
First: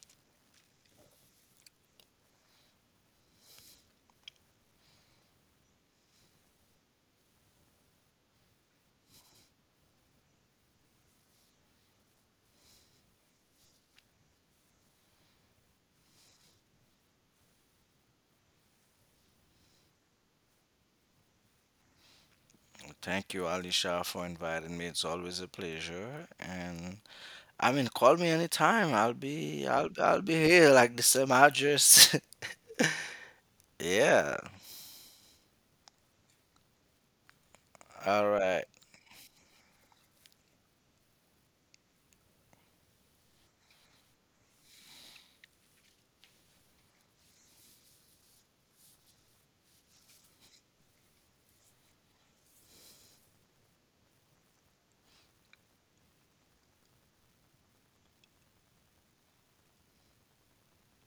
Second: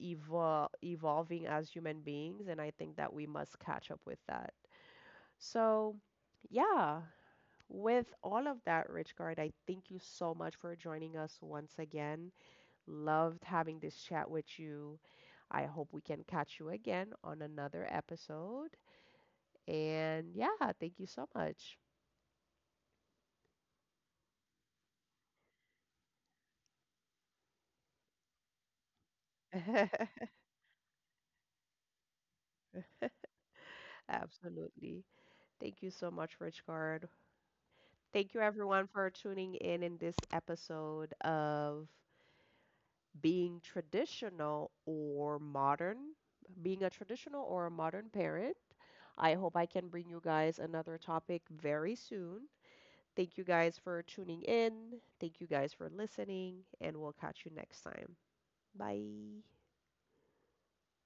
Speaker 1: evolving as human beings, and I think that we must catch up with that. So, yeah, with all of that, Rich Guard, I thank you so much for joining us once again. Loved having this chat with you. I hope we can catch you again on another episode. And yeah, thank you so much.
Speaker 2: Thank you, Alisha, for inviting me. It's always a pleasure. And I mean, call me anytime. I'll be here like the same address. Yeah.
Speaker 1: Absolutely. Thank you so much, Rich Card.
Speaker 2: All
Speaker 1: Thank you,
Speaker 2: right.
Speaker 1: everyone, for tuning in this episode of being traditional or modern, being a traditional or a modern parent. I hope I can bring you guys another topic very soon. Thank you guys for tuning in. Thank you guys for listening, and we'll catch you next time. Bye.